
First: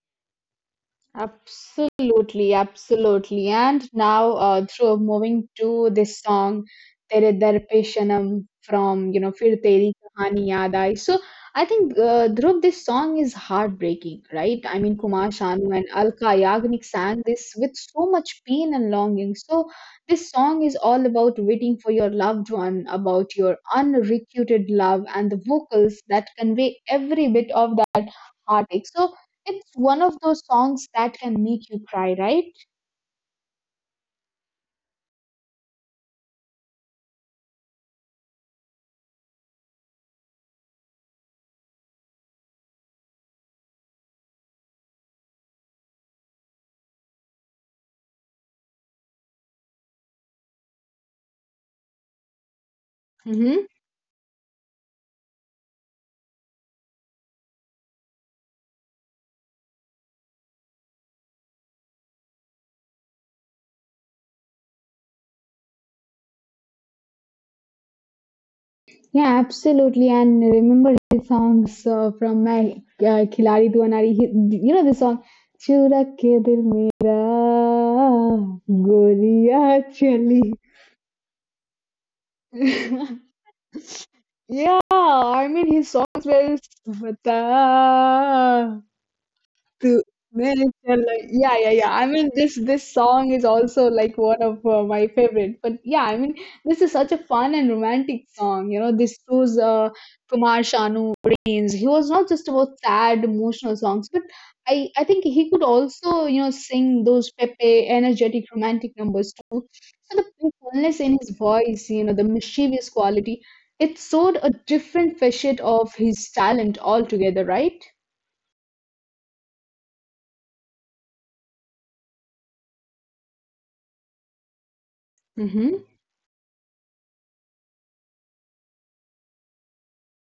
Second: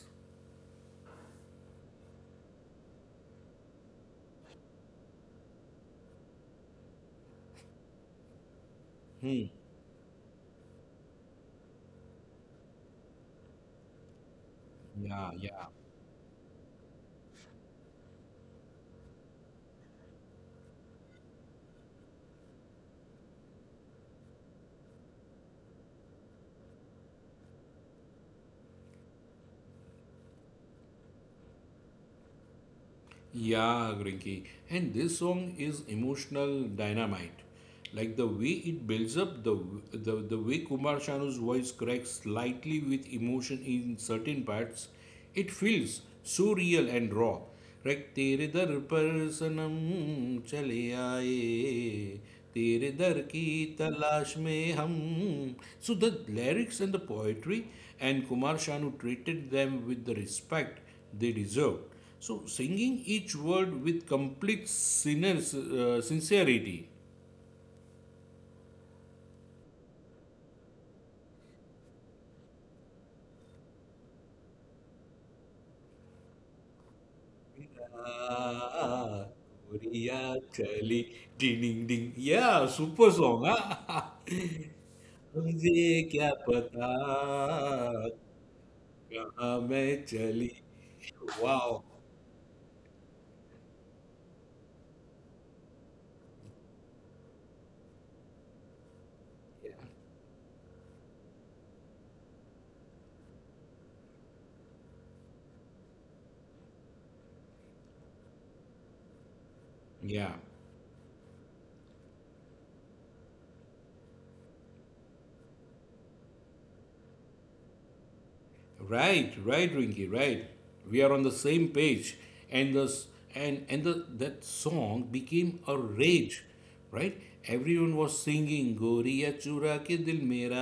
Absolutely, absolutely. And now, through moving to this song, Tere Dar Pe Sanam from, you know, Fir Teri Kahani Yaad Aayi. So I think, Dhruv, this song is heartbreaking, right? I mean, Kumar Sanu and Alka Yagnik sang this with so much pain and longing. So this song is all about waiting for your loved one, about your unrequited love, and the vocals that convey every bit of that heartache. So it's one of those songs that can make you cry, right?
Yeah, Grinky. And this song is emotional dynamite. Like the way it builds up, the way Kumar Shanu's voice cracks slightly with emotion in certain parts, it feels so real and raw. Like Tere Dar पर सनम चले आए तेरे दर की
Mm-hmm.
तलाश में हम, so the lyrics and the poetry, and Kumar Shanu treated them with the respect they deserved. So, singing each word with complete sincerity.
Yeah, absolutely. And remember his songs from my Khiladi Diwanari. He, you know the song, "Chura ke dil mera
Ah,
goriya
Gloria
chali."
Chali, ding ding ding. Yeah, super song. Huh?
Yeah, I
मुझे
mean his
क्या
songs
पता
were bata
कहाँ मैं
To
चली
Mere Chala. Yeah,
Wow.
yeah, yeah. I mean, this song is also like one of my favorite. But yeah, I mean, this is such a fun and romantic song. You know, this shows Kumar Sanu brains. He was not just about sad, emotional songs, but I think he could also you know sing those pepe, energetic, romantic numbers too.
Yeah.
So the playfulness in his voice, you know, the mischievous quality, it showed a different facet of his talent altogether, right?
Right, right, Rinky, right. We are on the same page, and the s- and the that song became a
Mm-hmm.
rage, right? Everyone was singing "Goriya chura ke dil mera,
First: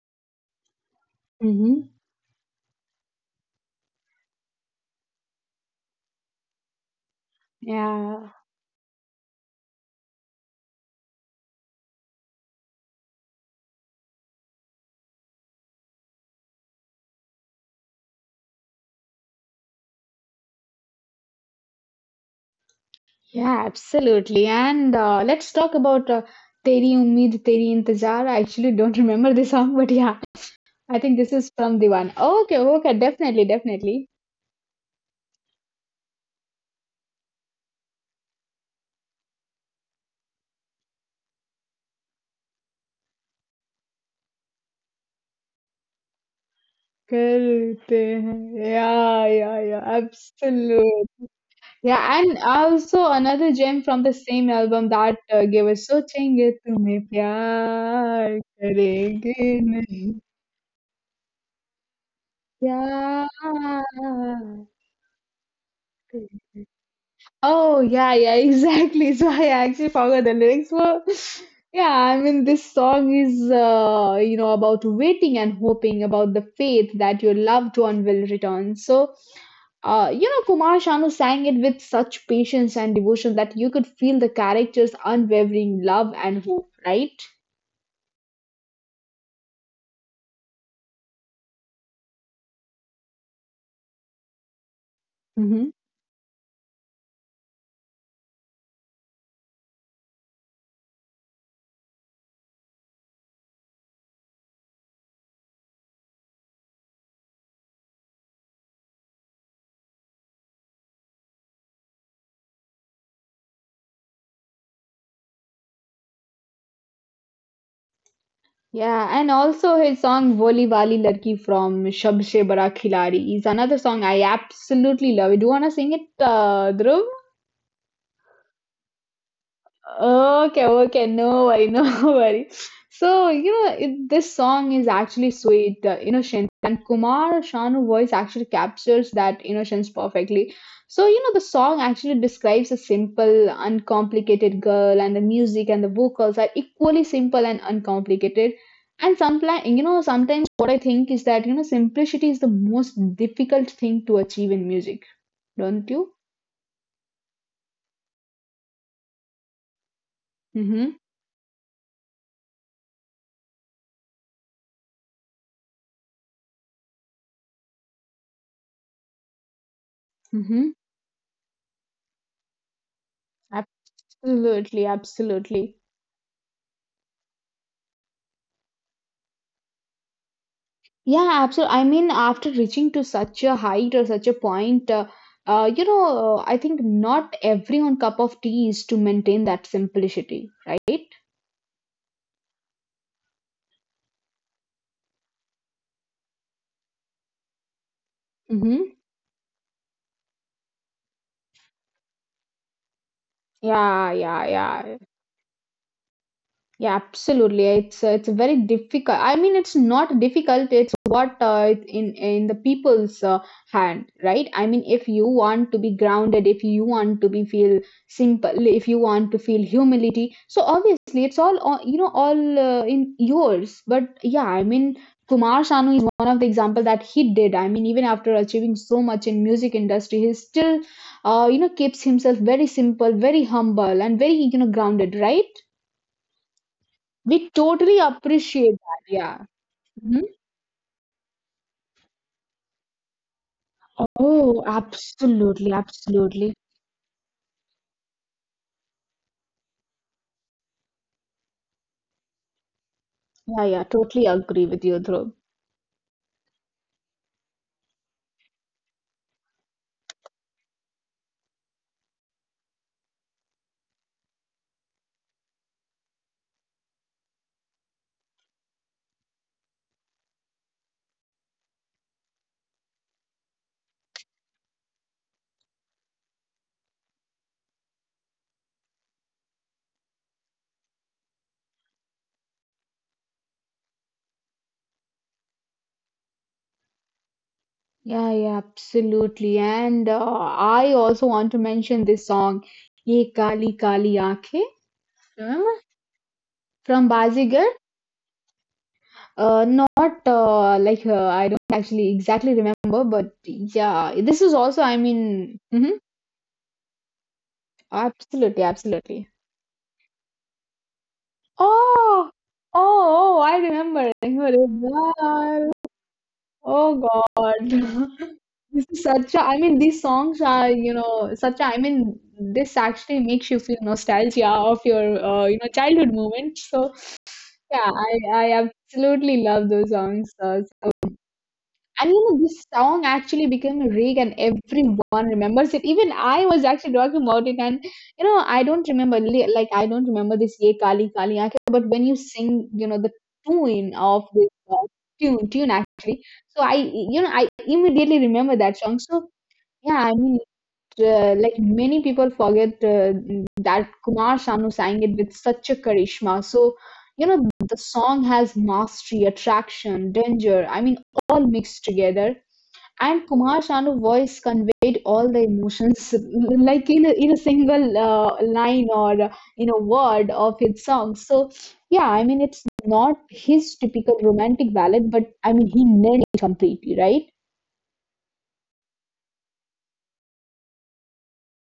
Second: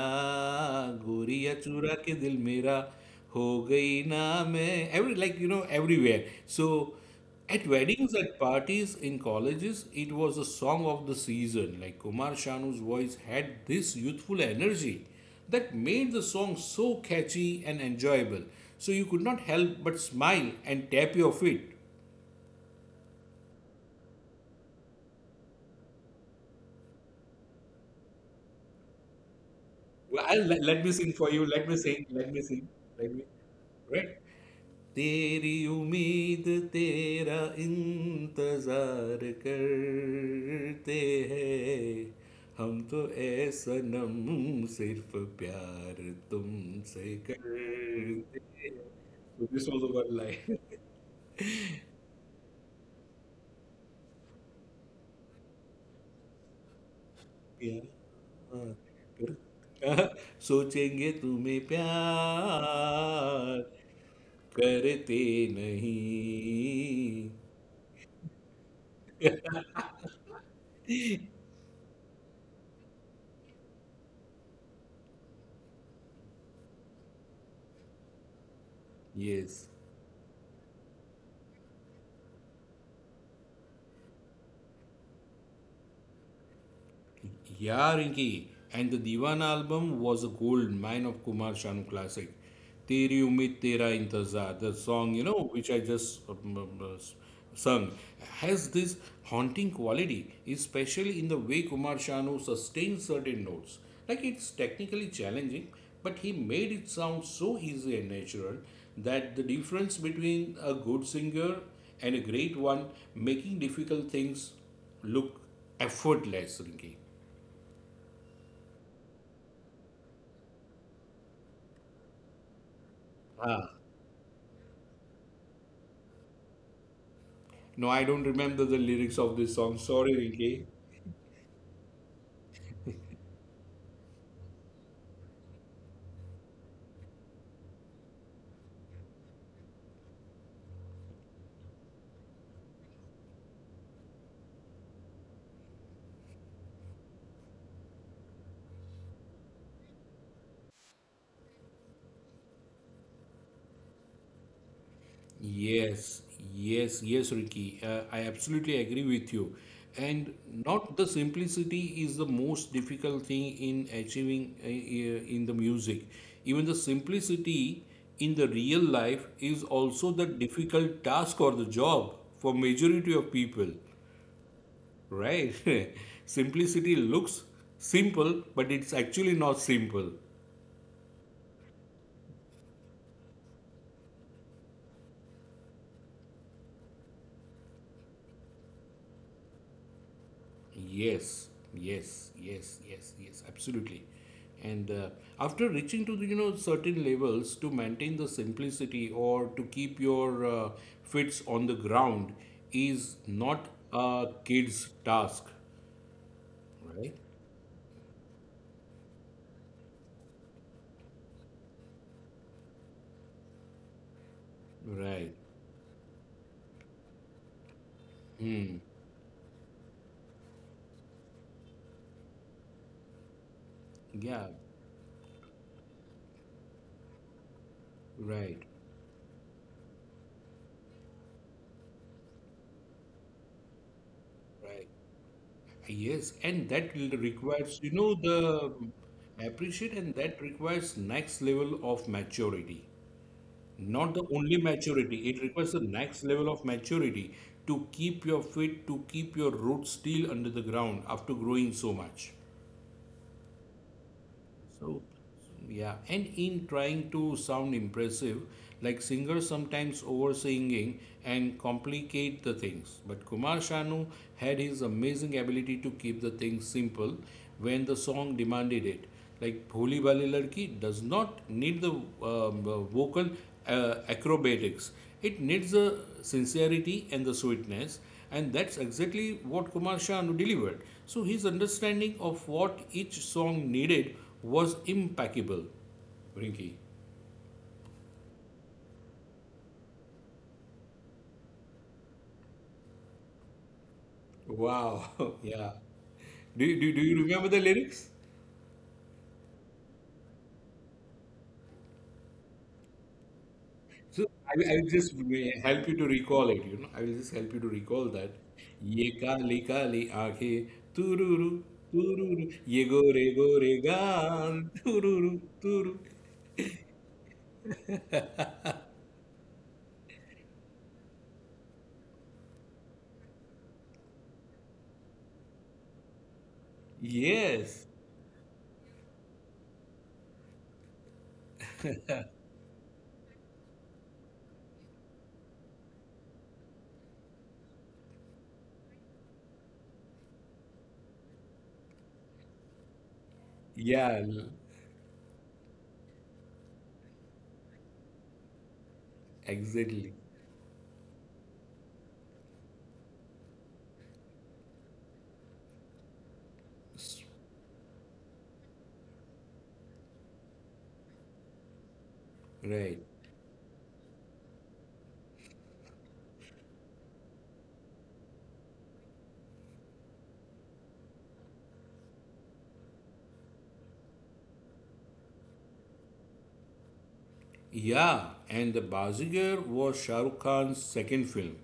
Goriya
Mm-hmm.
chura ke dil mera, ho gayi na main." Every like you know everywhere. So at weddings,
Yeah,
at parties, in colleges, it was a song of the season. Like Kumar Shanu's voice had this youthful energy that made the song so catchy and enjoyable. So you could not help but smile and tap your feet.
yeah, absolutely. And let's talk about Teri Umid, Teri Intezar. I actually don't remember the song, but yeah,
Well, let
I
me
think
sing
this
for
is
you. Let
from
me
the one.
sing. Let me
Okay,
sing.
okay,
Let me.
definitely, definitely.
Right? तेरी उम्मीद तेरा इंतजार करते हैं हम तो ऐ सनम सिर्फ प्यार तुमसे
करते हैं.
करते हैं.
Yeah,
So
yeah,
this
yeah,
was the one line.
absolutely. Yeah, and also another gem from the same album that gave us सोचेंगे तुम्हें
Yeah.
प्यार करेंगे नहीं
Correct. सोचेंगे तुम्हें
प्यार.
प्यार करते नहीं
Oh, yeah, yeah, exactly. So I actually forgot the lyrics were. Yeah, I mean, this song is, you know, about waiting and hoping, about the faith that your loved one will return. So,
yes
you know, Kumar Sanu sang it with such patience and devotion that you could feel the character's unwavering love and hope, right?
Yeah, Rinki. And the Diwan album was a gold mine of Kumar Sanu classic. Teri Umid Tera Intezar, the song, you know,
Hmm.
which I just sung, has this haunting quality, especially in the way Kumar Sanu sustains certain notes. Like it's technically challenging, but he made it sound so easy and natural that the difference between a good singer and a great one making difficult things look effortless, Rinki.
Yeah, and also his song Voli Wali Larki from Shab Se Bada Khiladi is another
Ah,
song I absolutely love. Do you want to sing it, Dhruv?
no, I don't remember the lyrics of this song. Sorry,
Okay,
Ricky.
okay, no worry, no worry. So, you know, it, this song is actually sweet, innocent, and Kumar Shanu voice actually captures that innocence perfectly. So, you know, the song actually describes a simple, uncomplicated girl, and the music and the vocals are equally simple and uncomplicated. And sometimes, you know, sometimes what I think is that, you know, simplicity is the most difficult thing to achieve in music, don't you?
Yes, yes, yes, Ricky. I absolutely agree with you. And
Mm-hmm,
not the simplicity is the most difficult thing in achieving in the music. Even the simplicity in the real life is also the
mm-hmm.
difficult task or the job for majority of people,
Absolutely,
right?
absolutely.
Simplicity looks simple, but it's actually not simple.
Yeah, absolutely. I mean, after reaching to such a height or such a point, you know, I think not everyone cup of tea is to maintain that simplicity, right?
Yes, yes, yes, yes, yes, absolutely. And after reaching to the, you know, certain levels to maintain the
Mm-hmm.
simplicity or to keep your fits on the ground is not
Yeah,
a
yeah,
kid's
yeah.
task,
Yeah,
right?
absolutely. It's very difficult. I mean, it's not difficult. It's what in the people's hand, right? I mean, if you
Right.
want to be grounded, if you want to be feel simple,
Hmm.
if you want to feel humility, so obviously it's all you know all in yours. But yeah,
Yeah.
I mean, Kumar Sanu is one of the example that he did. I mean, even after
Right.
achieving so much in music industry, he still you know keeps himself very simple, very humble, and very you know
Right.
grounded, right?
Yes, and that will
We
requires you
totally
know
appreciate
the
that. Yeah.
appreciate, and
Mhm.
that requires next level of maturity. Not the
Oh,
only maturity, it
absolutely,
requires the next
absolutely.
level of maturity to keep your feet, to keep your roots still under the ground after growing so much.
Yeah, yeah, totally agree with you, Dhruv.
Yeah, and in trying to sound impressive, like singers sometimes over singing and complicate the things. But Kumar Sanu had his amazing ability to keep the things simple when the song demanded it. Like Bholi Bali Ladki does not need the vocal acrobatics, it needs the sincerity and the sweetness. And that's exactly what Kumar Sanu delivered. So his understanding of what each song needed was impeccable. Rinki.
Yeah, yeah, absolutely. And I also want to mention this song, Ye Kali Kali Aankhe,
Wow.
remember?
Yeah.
From
Do you remember the
Bazigar.
lyrics?
Not like I don't actually exactly remember, but yeah,
So
this is also,
I
I
will just
mean,
help
mhm,
you to recall it, you know. I will just help you to recall that.
absolutely,
Ye
absolutely.
kali kali aake, tururu,
Oh,
tururu, ye gore
oh, oh, I
gore
remember. I
gaan, tururu,
remember. It.
turu.
Oh God. This is such a, I mean, these songs are, you know, such a, I mean, this actually makes you feel nostalgia of your, you know, childhood moments. So yeah,
Yes.
I absolutely love those songs. And you know, this song actually became a rig, and everyone remembers it. Even I was actually talking about it, and you know, I don't remember like I don't remember this "Ye Kali Kali Aankhe," but when you sing, you know, the tune
Yeah,
of this tune actually, so I you know I immediately remember that song. So yeah, I
exactly.
mean, it, like many people forget that Kumar Sanu sang it with such a charisma. So you
S-
know, the song has mastery, attraction, danger. I mean all mixed together
Right.
and Kumar Sanu's voice conveyed all the emotions like in a single line or in a word of his song. So yeah, I mean it's not his typical romantic ballad, but I mean he nailed it completely, right?
Yeah, and the Bazigar was Shah Rukh Khan's second film,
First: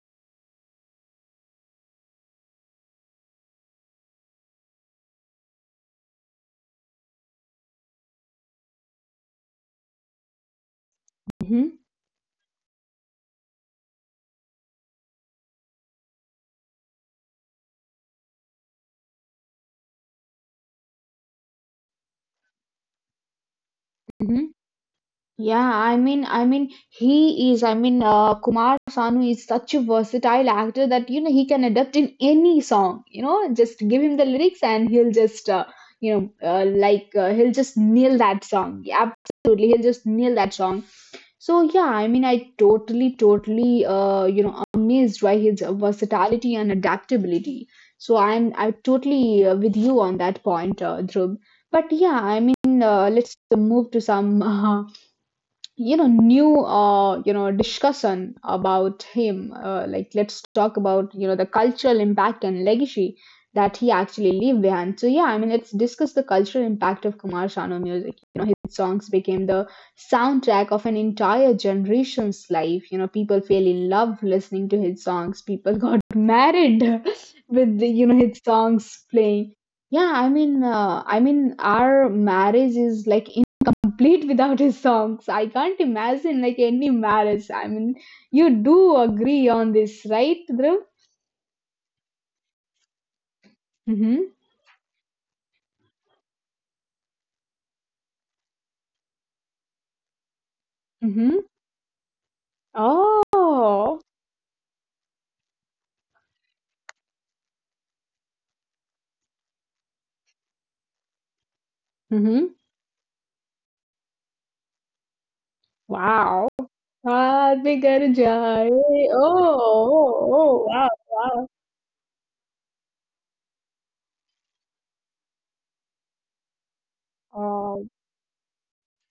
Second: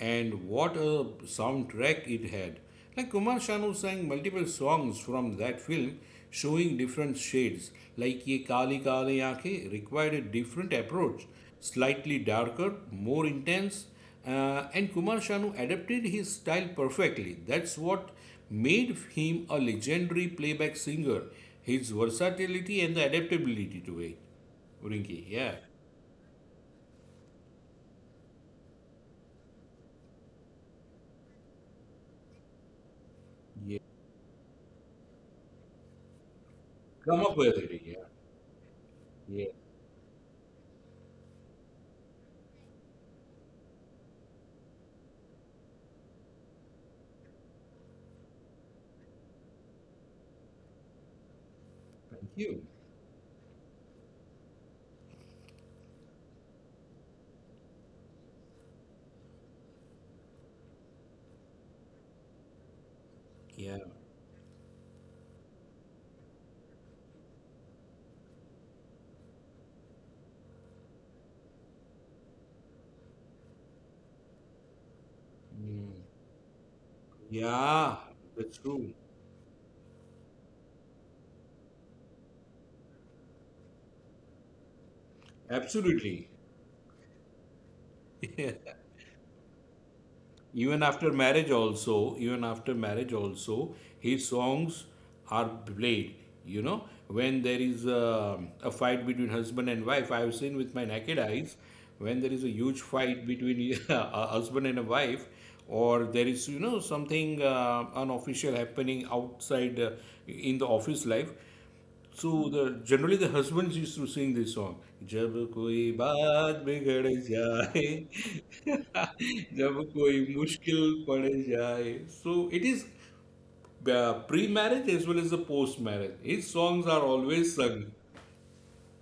and what a soundtrack it had! Like Kumar Sanu sang multiple songs from that film, showing different shades. Like Ye Kali Kali Aankhein required a different approach,
Mm-hmm.
slightly darker, more intense, and Kumar Sanu adapted his style perfectly. That's what made him a legendary playback singer, his versatility and the adaptability to it. Rinki, yeah.
Yeah, I mean, he is. I mean, Kumar Sanu is such a versatile actor that you know he can adapt in any song. You know, just
Yeah.
give him the lyrics and he'll just, you know,
Come up
he'll
with
just
it. Yeah.
nail that song. Yeah,
Yeah.
absolutely, he'll just nail that song. So yeah, I mean, I totally, totally, you know, amazed by his versatility and adaptability. So I'm totally with you on that point, Dhruv. But yeah,
Thank
I
you.
mean, let's move to some. You know new you know discussion about him like let's talk about you know the cultural impact and legacy that
Yeah.
he actually leave behind. So yeah, I mean, let's discuss the cultural impact of Kumar Sanu music. You know, his songs became the soundtrack of an entire generation's life. You know, people fell in love listening to his songs, people got married with the,
Yeah.
you know, his
That's true.
songs playing. Yeah, I mean, I mean our marriage is like complete without his songs. I can't
Absolutely.
imagine like any marriage. I mean, you do agree on this, right, Dhruv?
Even after marriage also, even after marriage also,
Mm-hmm.
his songs are played. You know, when there is a fight between husband and wife, I have seen with my naked
Mm-hmm.
eyes, when there is a huge fight between
Oh.
a husband and a wife, or there is you know something unofficial happening outside in the office life. So
Mm-hmm.
the generally the husbands used to sing this song. जब कोई
Wow.
बात बिगड़
Baat bhi
जाए,
kar jaye. Oh,
जब कोई
oh, oh,
मुश्किल
wow,
पड़
wow.
जाए. So it is pre-marriage as well as the post-marriage. His songs are always
Oh.
sung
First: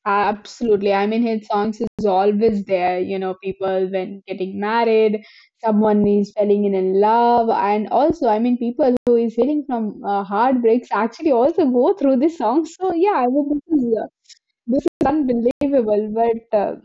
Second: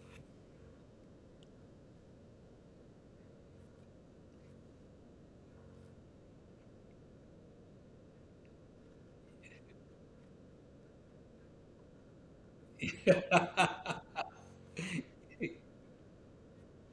Absolutely. I mean, his songs is always there. You know, people when getting married, someone is falling in love, and also, I mean, people who is healing from heartbreaks actually also go through this song. So yeah, I mean, this is unbelievable. But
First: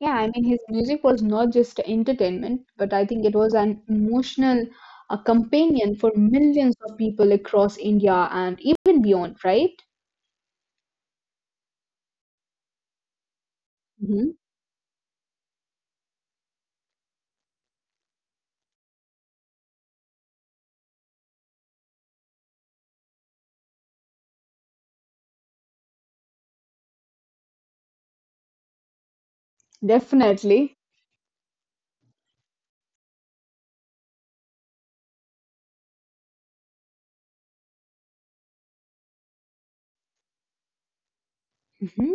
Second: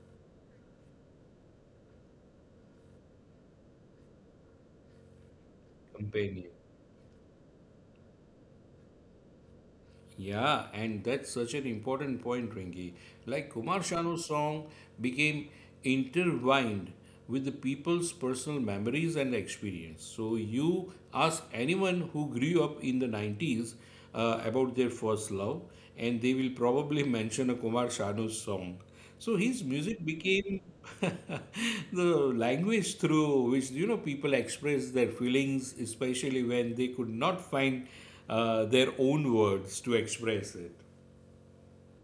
Yeah, I mean, his music was not just entertainment, but I think it was an emotional companion for
companion.
millions of people across India and even beyond, right?
Yeah, and that's such an important point, Ringy. Like Kumar Shanu's
Hmm.
song became intertwined with the people's personal memories and experience. So you ask anyone who grew up in the 90s about their first love, and they will probably mention a Kumar Shanu song. So his music became
Definitely.
the language through which you know people express their feelings, especially when they could not find their own words to express it.
Mhm.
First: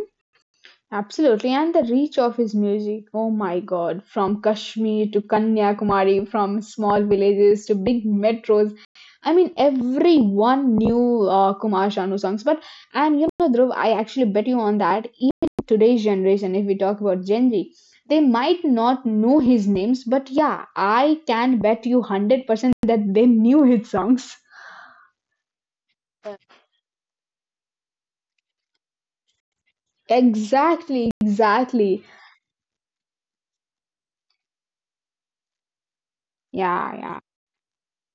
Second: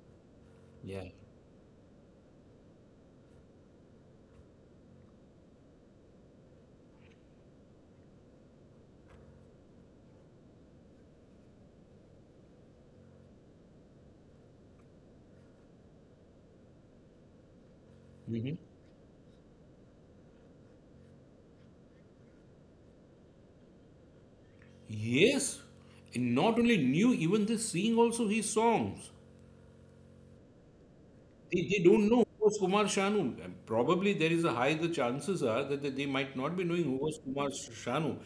Yeah.
Absolutely, and the reach of his music, oh my god, from Kashmir to Kanyakumari, from small villages to big metros. I mean, everyone knew Kumar Sanu songs. But, and you know, Dhruv, I actually bet you on that, even today's generation, if we talk about Gen Z, they
Hmm.
might not know his names, but yeah, I can bet you 100% that they knew his songs.
Yes, and not only knew even the sing also his songs.
Exactly,
They don't
exactly.
know who was Kumar Sanu. And probably there is a high the chances are that they might not be knowing who
Yeah,
was
yeah.
Kumar Sanu.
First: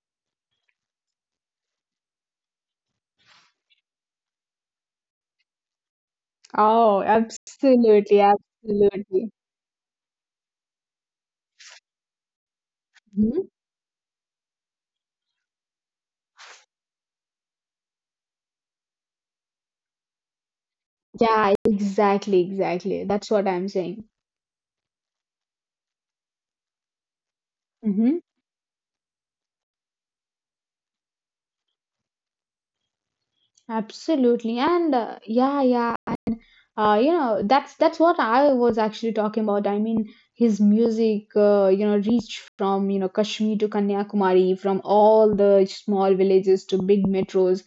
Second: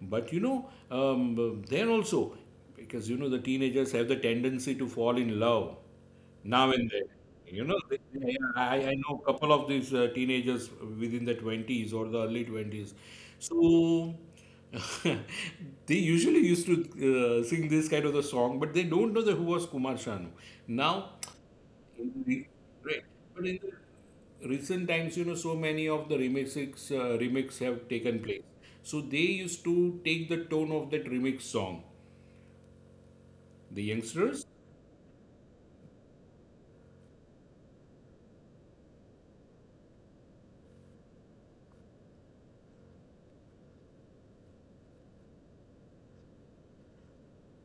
But you know, then also, because you know the teenagers have the tendency to fall in love now and
Oh,
then. You know,
absolutely,
I know
absolutely.
a couple of these teenagers within the 20s or the early 20s.
Hmm.
So they usually used to sing this kind of a song, but they don't know the who was Kumar Sanu. Now
Yeah, exactly,
Re- right.
exactly. That's
But
what
in
I'm saying.
the recent times, you know, so many of the remix have taken
Hmm.
place. So they used to take the tone of that remix song. The youngsters?
Absolutely. And Yeah, yeah. You know, that's what I was actually talking about. I mean, his music, you know, reached from, you know, Kashmir to Kanyakumari, from all the small villages to big metros.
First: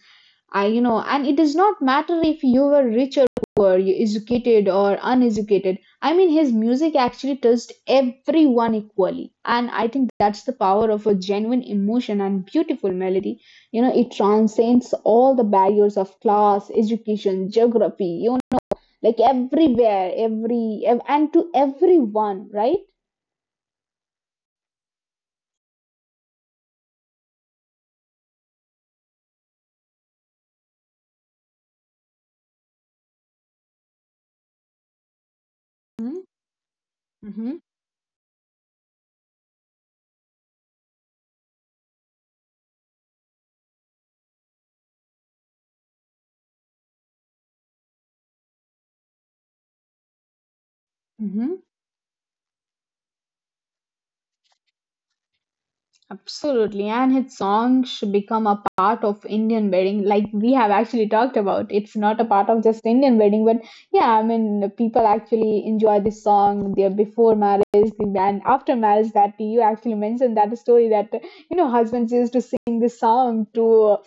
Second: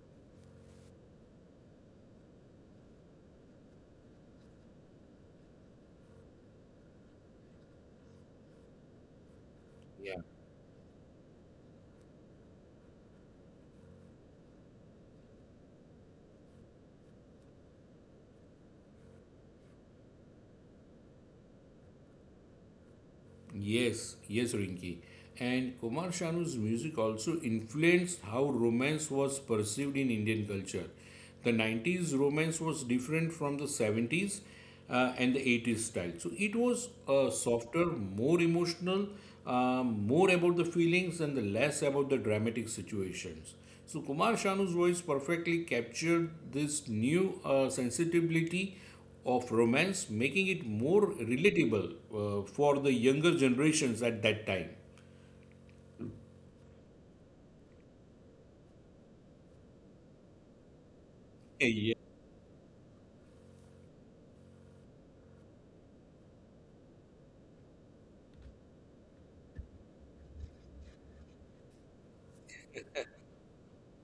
I, you know, and it does not matter if you were rich or poor, you educated or uneducated. I mean, his music actually touched everyone equally. And I think that's the power of a genuine emotion and beautiful melody. You know, it transcends all the barriers of class, education, geography, you know, like everywhere, every, and to everyone, right?
Yes, yes, Rinki. And Kumar Shanu's music also influenced how romance was perceived in Indian culture. The 90s romance was different from the 70s and the 80s style. So it was
Mm-hmm.
softer, more emotional, more about the feelings and the less about the dramatic situations. So Kumar Shanu's voice perfectly captured this new sensitivity of romance, making it more
Mm-hmm.
relatable for the younger generations at that time.
Absolutely, and his song should become a part of Indian wedding, like we have actually talked about. It's
Yeah,
not a part of just Indian wedding, but yeah, I mean, people actually enjoy this song. Their before marriage, the and after marriage. That you actually mentioned that story that you know husbands used to sing this song to,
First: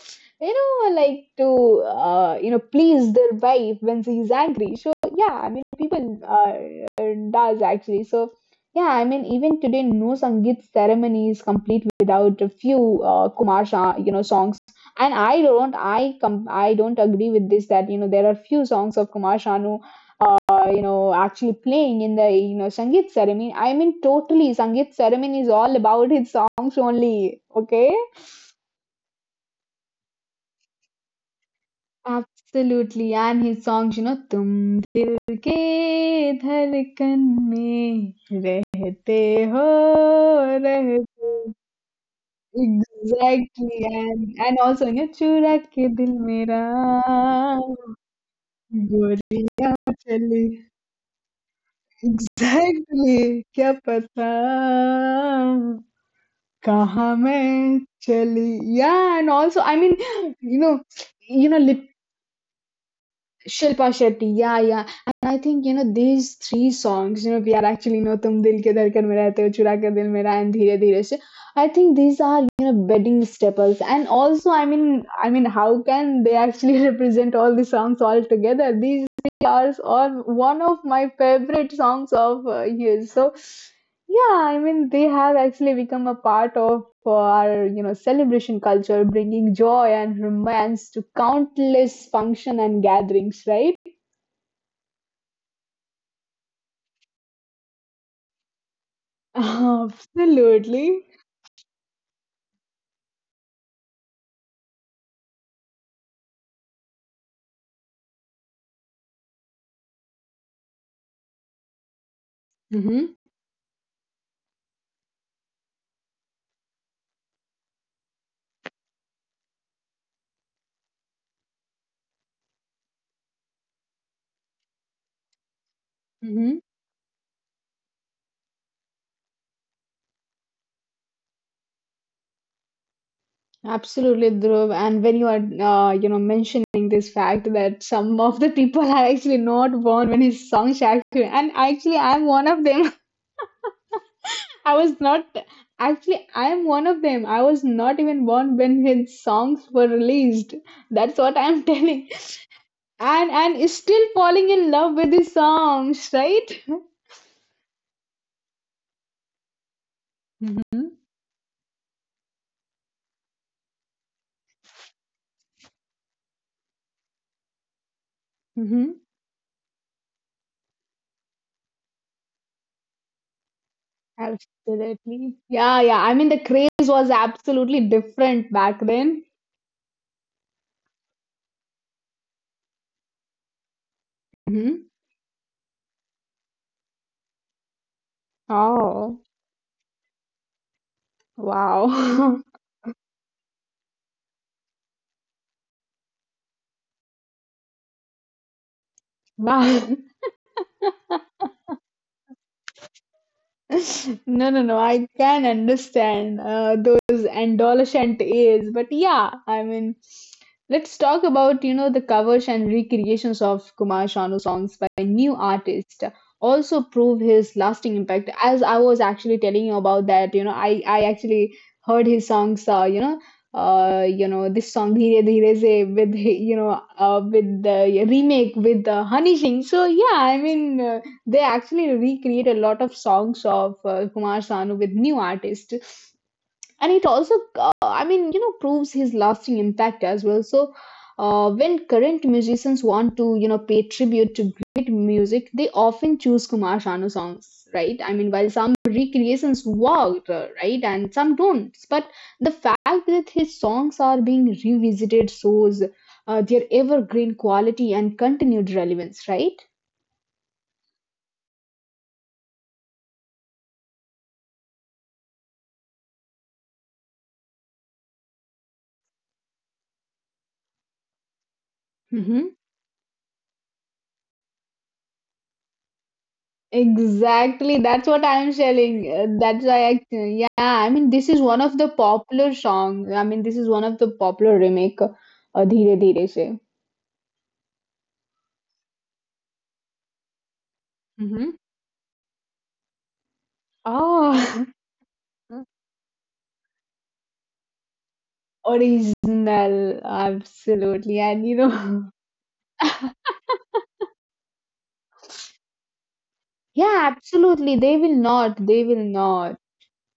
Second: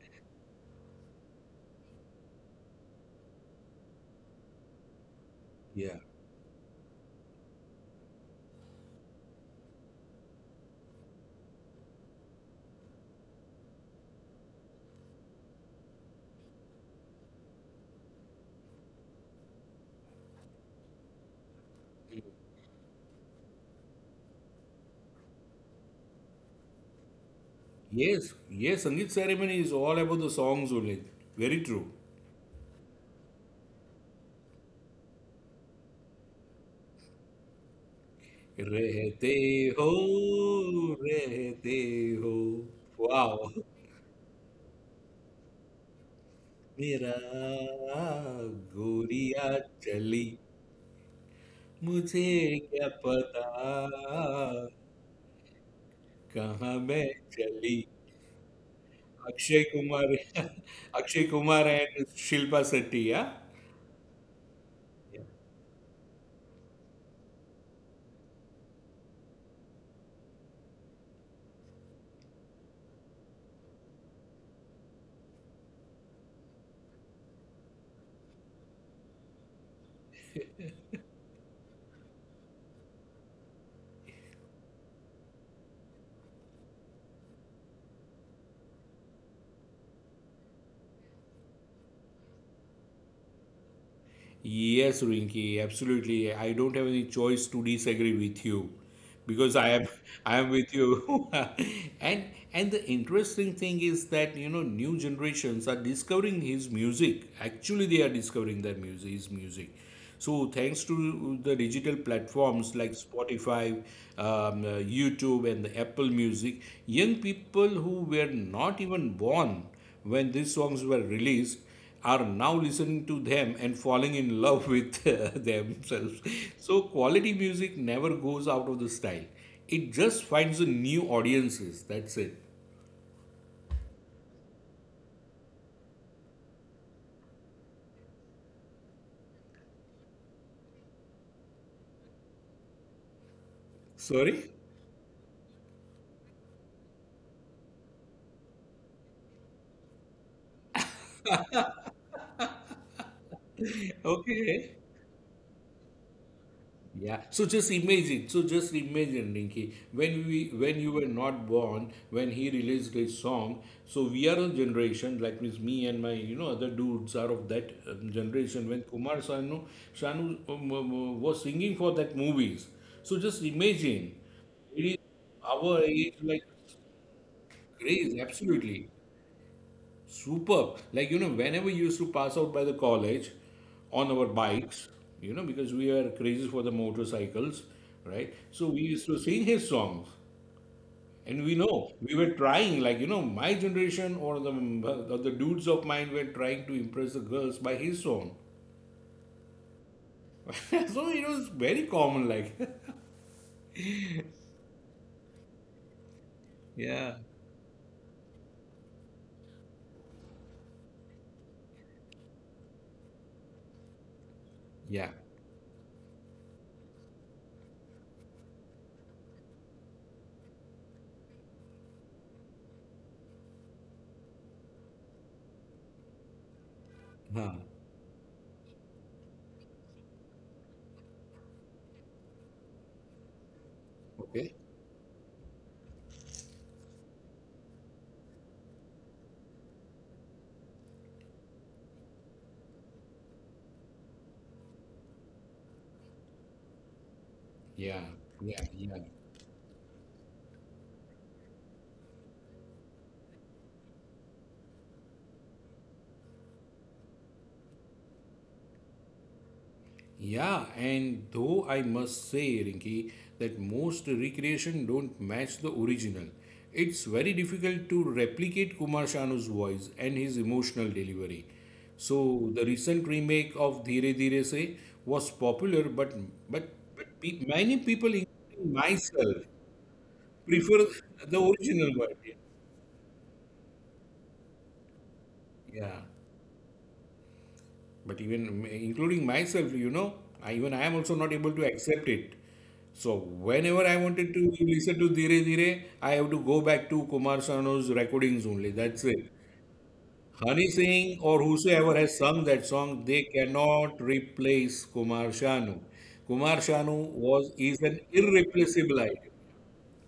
you know, like to you know please their wife when she's angry. So yeah, I mean,
yeah.
people does actually so. Yeah, I mean, even today, no Sangeet ceremony is complete without a few Kumar Shah, you know, songs. And I don't, I don't agree with this that you know there are few songs of Kumar Sanu, uh, you know, actually playing in the you know Sangeet ceremony. I mean, totally, Sangeet ceremony is all about his songs only. Okay.
Yes, yes, Sangeet ceremony is all about the songs only. Very true.
Absolutely, and his songs, you know, तुम दिल के धड़कन में रहते
रहते
हो
हो
रहते.
रहते हो वाह
Exactly, and also you know, चुरा के दिल मेरा
मेरा गोरिया
गोरिया
चली
चली,
मुझे क्या पता
exactly क्या पता
कहाँ मैं
कहाँ
चली
मैं चली. Yeah and
Akshay
also I
Kumar,
mean you know
Akshay
you
Kumar
know
and Shilpa Shetty, yeah?
Shilpa Shetty, yeah, yeah. And I think, you know, these three songs, you know, Pyar Actually No, Tum Dil Ke Dhadkan Mein Rehte Ho, Chura Ke Dil Mera, and Dheere Dheere Se, I think these are, you know, bedding staples. And also, I mean, how can they actually represent all the songs all together? These three are all one of my favorite songs of his. So, yeah, I mean, they have actually become a part of our, you know, celebration culture, bringing joy and romance to countless function and gatherings, right?
Yes, Rinki, absolutely. I don't have any choice to disagree with you because I am I am with
Absolutely.
you. And and the interesting thing is that you know new generations are discovering his music. Actually, they are discovering their music, his music. So thanks to the digital platforms like
Mm-hmm.
Spotify, YouTube, and the Apple Music, young people who were not even born when these songs were released are now listening to them and falling in love with themselves.
Mm-hmm.
So quality music never goes out of the style. It just finds a new audiences. That's it.
Absolutely, Dhruv. And when you are, you know, mentioning this fact that some of the people are actually not born when it songs actually, and actually, I'm one of them.
Sorry?
I was not actually I am one of them. I was not even born when his songs were released. That's what I'm telling. And is still falling in
Okay.
love with his songs, right?
Yeah. So just imagine. So just imagine, Rinki, when we
Mm-hmm.
when you were not born, when he released his song. So we are a generation like means me and my you know other dudes are of that generation
Mm-hmm.
when Kumar Sanu Shanu was singing for that movies. So just imagine, it is
Absolutely. Yeah,
our
yeah. I
age
mean the
like
craze was absolutely
craze
different back
absolutely.
then.
Superb. Like, you know, whenever you used to pass out by the college on our
Mm-hmm.
bikes, you know, because we are crazy for the motorcycles, right? So we
Oh,
used to sing his songs. And we know we were
wow.
trying, like, you know, my generation or the dudes of mine were trying to impress the girls by his song.
Wow.
So it was very common, like,
No, no, no. I can understand
yeah,
those adolescent years, but yeah, I mean, let's talk about you know the covers and recreations of Kumar Sanu songs by
yeah,
new artists. Also prove his lasting impact. As I was actually telling you about that, you know, I actually heard his songs. You know, you know this song Dheere Dheere Se with you know with the remake with Honey Singh. So yeah, I mean. They actually recreate a lot of songs of Kumar
okay,
Sanu with new artists. And it also, I mean, you know, proves his lasting impact as well. So, when current musicians want to, you know, pay tribute to great music, they often choose Kumar Sanu songs, right?
yeah,
I mean, while
yeah,
some
yeah.
recreations worked, right, and some don't. But the fact that his songs are being revisited shows their evergreen quality and continued relevance, right?
Yeah, and though I must say, Rinki, that most recreation don't match the original. It's very difficult to replicate Kumar Shanu's voice and his emotional delivery.
Mm-hmm.
So the recent remake of Dheere Dheere Se was popular, but but
Exactly,
many
that's
people,
what I'm
including
telling.
myself,
That's why I, yeah, I
prefer
mean, this is
the
one of the
original version.
popular songs. I mean, this is one of the popular remake, Dheere
Yeah.
Dheere Se.
But even including myself, you know, even I am also not
Mm-hmm.
able to accept it. So whenever I wanted to
Oh,
listen to Dhire Dhire, I have to go back to Kumar Sanu's recordings only. That's it.
original,
Honey
absolutely.
Singh or
And you
whosoever
know,
has sung that song, they cannot replace Kumar Sanu. Kumar Sanu
yeah,
was
absolutely.
is
They
an
will not, they will
irreplaceable idol.
not.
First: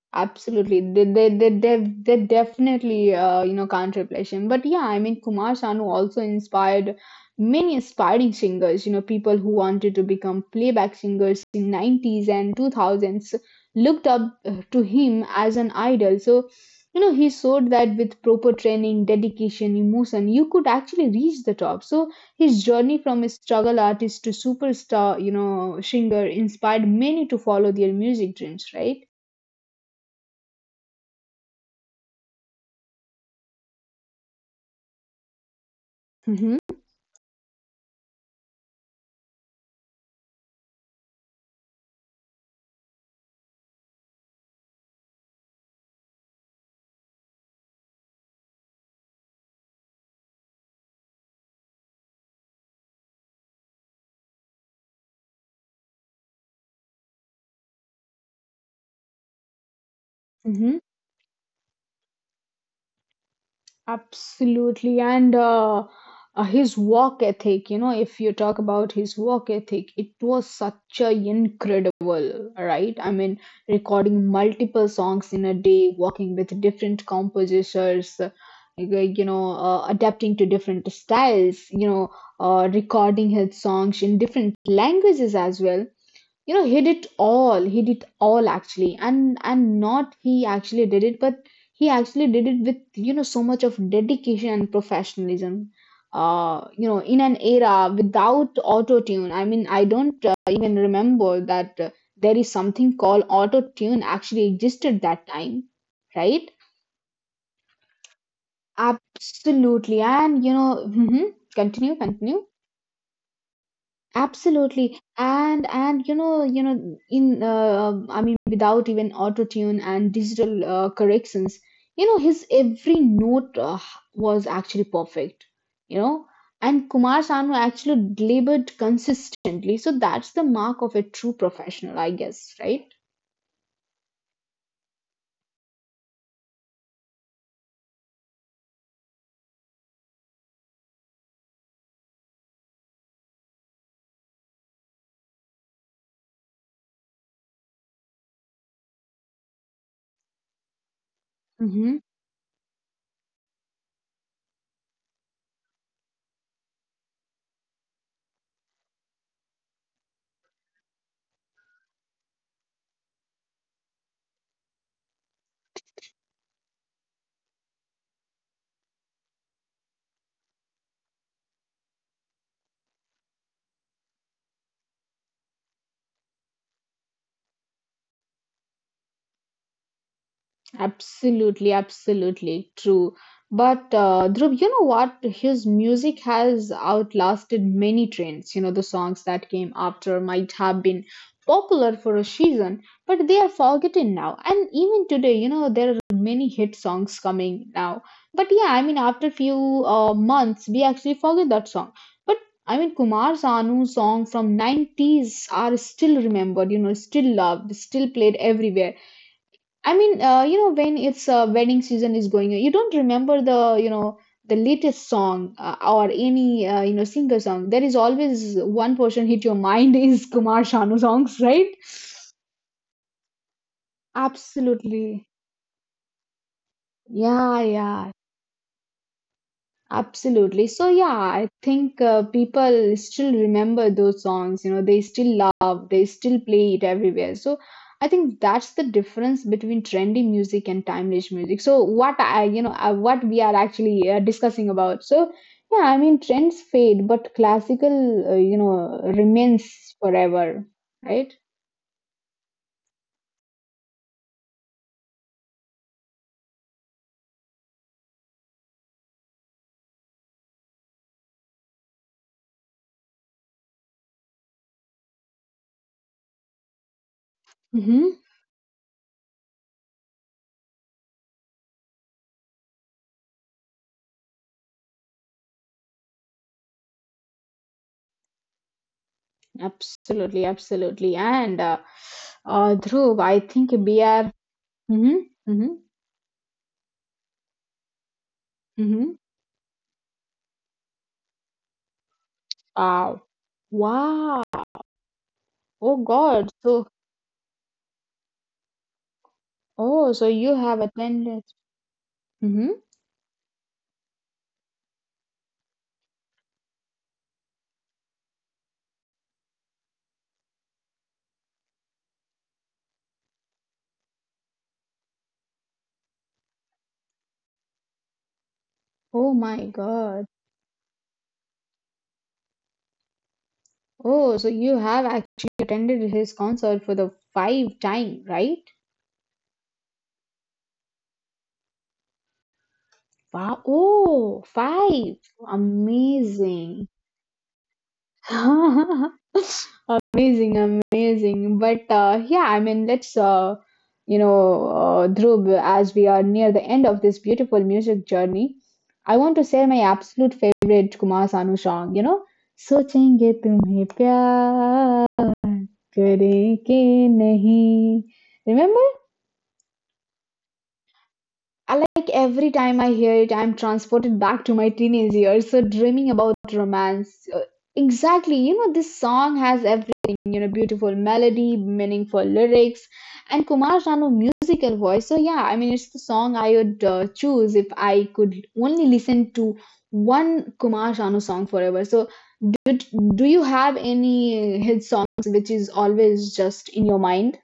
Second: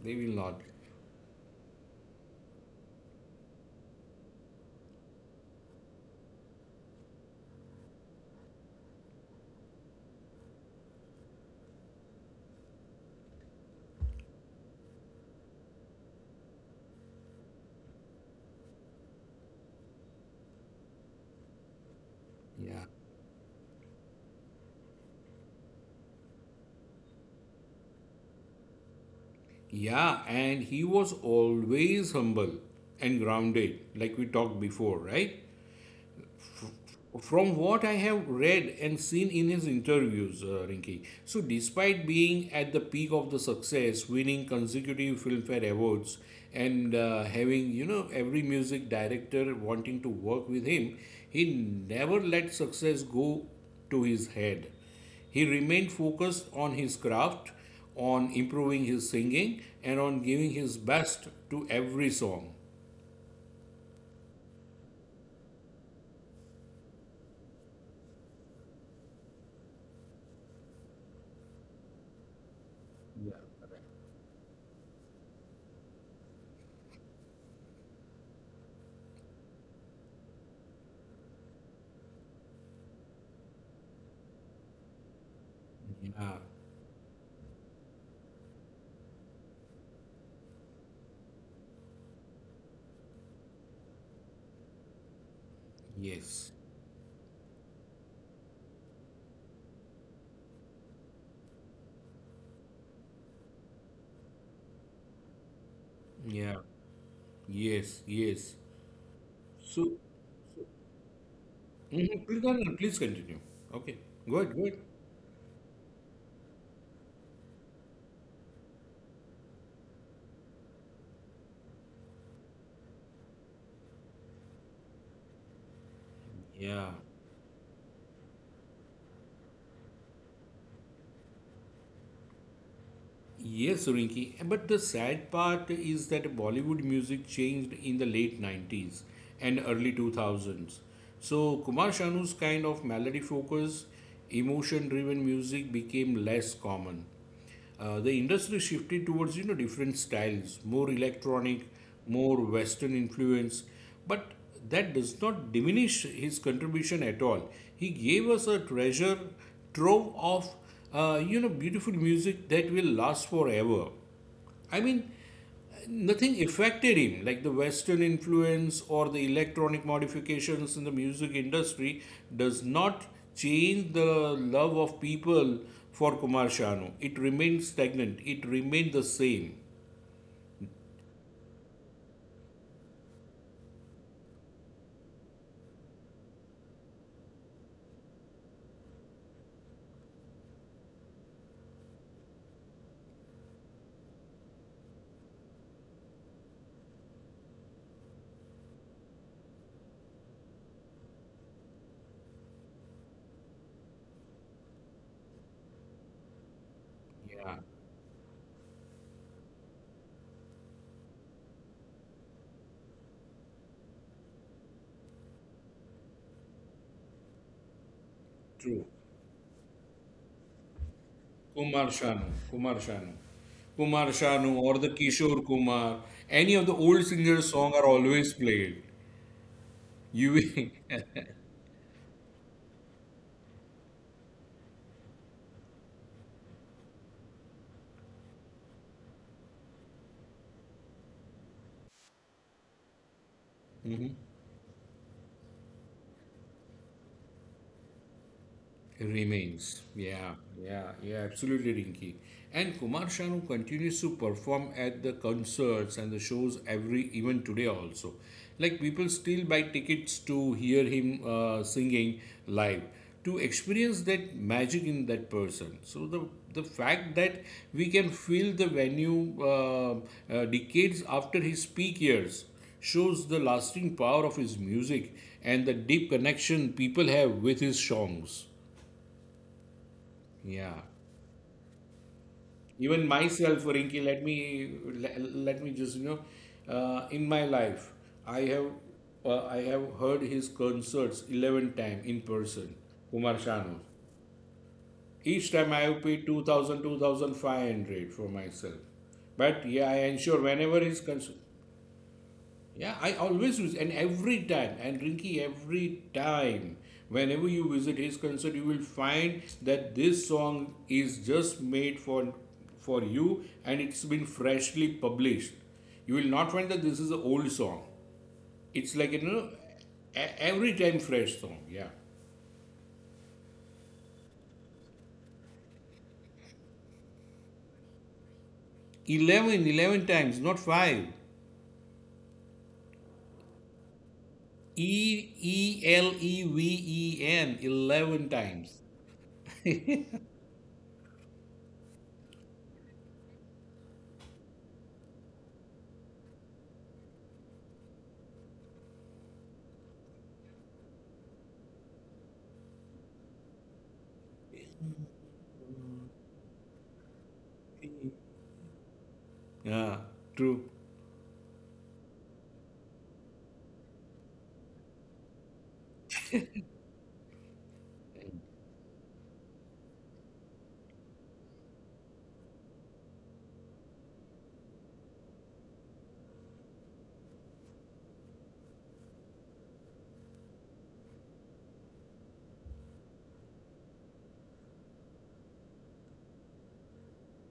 They will not.
Absolutely, they definitely you know can't replace him. But yeah, I mean Kumar Sanu also inspired many aspiring singers. You know, people who wanted to become playback singers in nineties and two thousands looked up to him as an idol. So you know he showed that with proper training, dedication, emotion, you could actually reach the top. So his
Yeah,
journey from a struggle artist to superstar, you know, singer inspired many to follow their music dreams, right.
yeah, and he was always humble and grounded, like we talked before, right?
Mm-hmm.
From what I have read and seen in his interviews, Rinki, so despite being at the peak of the success, winning consecutive Filmfare awards, and having you know every music director wanting to work with him, he never let success go to his head. He remained focused on his craft, on improving his singing, and on giving his
Mm-hmm.
best to every song.
Absolutely. And His work ethic, you know, if you talk about his work ethic, it was such a incredible, right? I
Yeah.
mean, recording multiple songs in a day, working with different composers, like, you know, adapting to different styles, you know, recording his songs in different languages as well.
Yeah.
You know he did all actually, and not he actually did it, but he actually did it with you know so much of dedication and professionalism,
Yes.
you know in an era without auto tune. I mean, I don't even remember that there is something called auto tune actually existed that time, right?
Yeah. Yes, yes. So,
Absolutely, and you know mhm. continue
mhm, please,
continue
no, no, please continue. Okay, good, good.
Absolutely. And you know, in I mean, without even auto tune and digital corrections, you know, his every note was actually perfect, you know.
Yeah.
And Kumar Sanu actually delivered consistently. So that's the mark of a true professional, I guess, right?
Yes, Rinki. But the sad part is that Bollywood music changed in the late 90s and early 2000s. So Kumar Shanu's kind of melody focused, emotion driven music became less common. The industry shifted towards you know different styles, more electronic,
Mm-hmm.
more Western influence, but that does not diminish his contribution at all. He gave us a treasure trove of beautiful music that will last forever. I mean, nothing affected him, like the Western influence or the electronic modifications in the music industry does not change the love of people for Kumar Shanu. It remained stagnant. It remained the same.
Absolutely, absolutely true. But Dhruv, you know what? His music has outlasted many trends. You know, the songs that came after might have been popular for a season, but they are forgotten now. And even today, you know, there are many hit songs coming now. But yeah, I mean, after few months, we actually forget that song. But I mean, Kumar Sanu's song from 90s are still remembered, you know,
Yeah,
still loved, still played everywhere. I mean, when it's wedding season is going, you don't remember the latest song or any singer song. There is always
true.
one person hit your mind is Kumar Sanu songs, right?
Kumar Shanu, Kumar Shanu, Kumar Shanu, or the
Absolutely.
Kishore Kumar, any of the old singers'
Yeah,
song are
yeah.
always played. You
Absolutely. So yeah,
will,
I think people still remember those songs, you know, they still love, they still play it everywhere. So I think that's the difference between trendy music and timeless music. So what I, you know, what we are actually discussing about. So yeah, I mean trends fade, but classical remains
remains. Yeah,
forever,
yeah,
right?
yeah, absolutely, Rinky. And Kumar Shanu continues to perform at the concerts and the shows every, even today also. Like people still buy tickets to hear him singing live, to experience that magic in that person. So the fact that we can
Mm-hmm.
fill the venue decades after his peak years shows the lasting power of his music and the deep connection people have with his songs.
Absolutely,
Yeah,
absolutely. And
even
Dhruv, I
myself,
think we
Rinki,
are.
let me let,
Mm-hmm,
let
mm-hmm,
me just you know, in my life, I have
mm-hmm.
I have heard his concerts 11 times in person,
Wow.
Kumar Sanu.
Wow.
Each time I
Oh
have paid
God.
two
So
thousand, 2500 for myself. But yeah, I
oh, so
ensure
you
whenever
have
his concert.
attended. hmm
Yeah, I always use, and every time, and Rinky, every time, whenever you visit his concert, you will find that this song is just made for you, and it's been freshly published. You will not find that this is an old song. It's like
Oh my God.
every time fresh song. Yeah,
Oh, so you have actually attended his concert for the five time, right?
11, 11 times, not five.
Wow. Oh,
E
five.
E L E V
Amazing.
E N, 11 times.
Amazing, amazing. But yeah, I mean, Dhruv, as we are near the end of this beautiful music journey, I want to share my absolute favorite Kumar Sanu song, you know, सोचेंगे तुम्हें प्यार करें के नहीं. Remember?
Yeah, true.
I like every time I hear it, I'm transported back to my teenage years. So dreaming about romance. Exactly. You know, this song has everything. You know, beautiful melody, meaningful lyrics, and Kumar Sanu musical voice. So yeah, I mean, it's the song I would choose if I could only listen to one Kumar Sanu song forever. So do, do you have any hit songs which is always just in your mind?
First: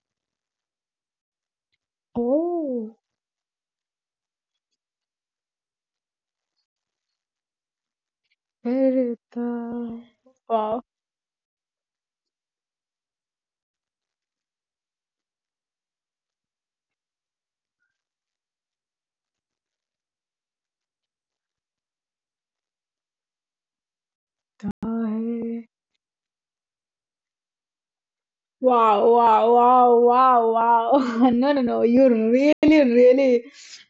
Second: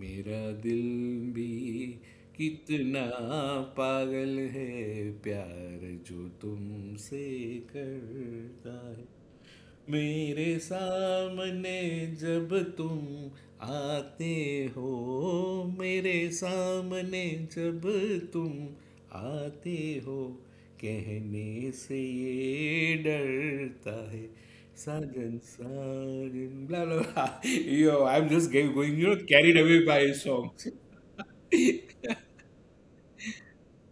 मेरा दिल भी
Oh,
कितना पागल है प्यार जो तुमसे करता है
Verita.
मेरे
Wow.
सामने जब तुम आते हो मेरे सामने जब तुम आते हो कहने से ये डरता है साजन
I-
Sajan blah blah blah. Yo, I'm just getting going,
Wow, wow,
carried away
wow,
by a song.
wow, wow. No, no, no. You really, really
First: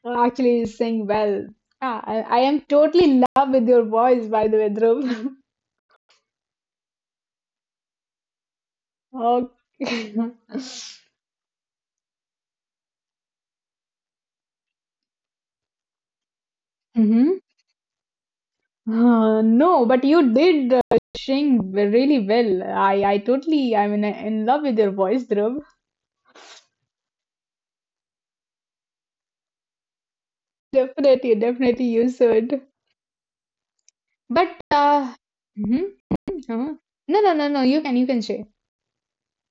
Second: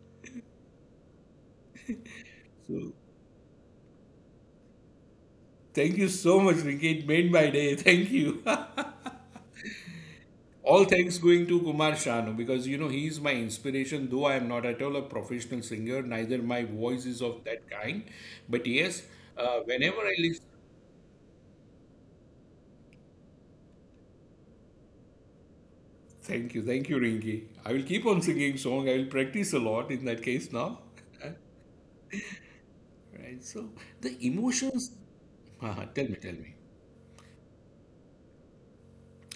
actually sing well. Ah, I am
So
totally in love with your voice, by the way, Dhruv.
thank you so much, Ricky. It made my day. Thank you.
Okay.
All thanks going to Kumar Shanu because he is my inspiration. Though I am not at all a professional singer, neither my voice is of
hmm
that kind. But yes,
No,
whenever
but
I
you
listen,
did sing really well. I totally, I'm in love with your voice, Dhruv.
thank you, Rinki. I will keep on singing song. I will practice a lot in that case now.
Definitely, definitely you should.
Right. So the
But,
emotions.
mhm,
Haha, tell me, tell me.
uh-huh. No, no, no, no. You can say.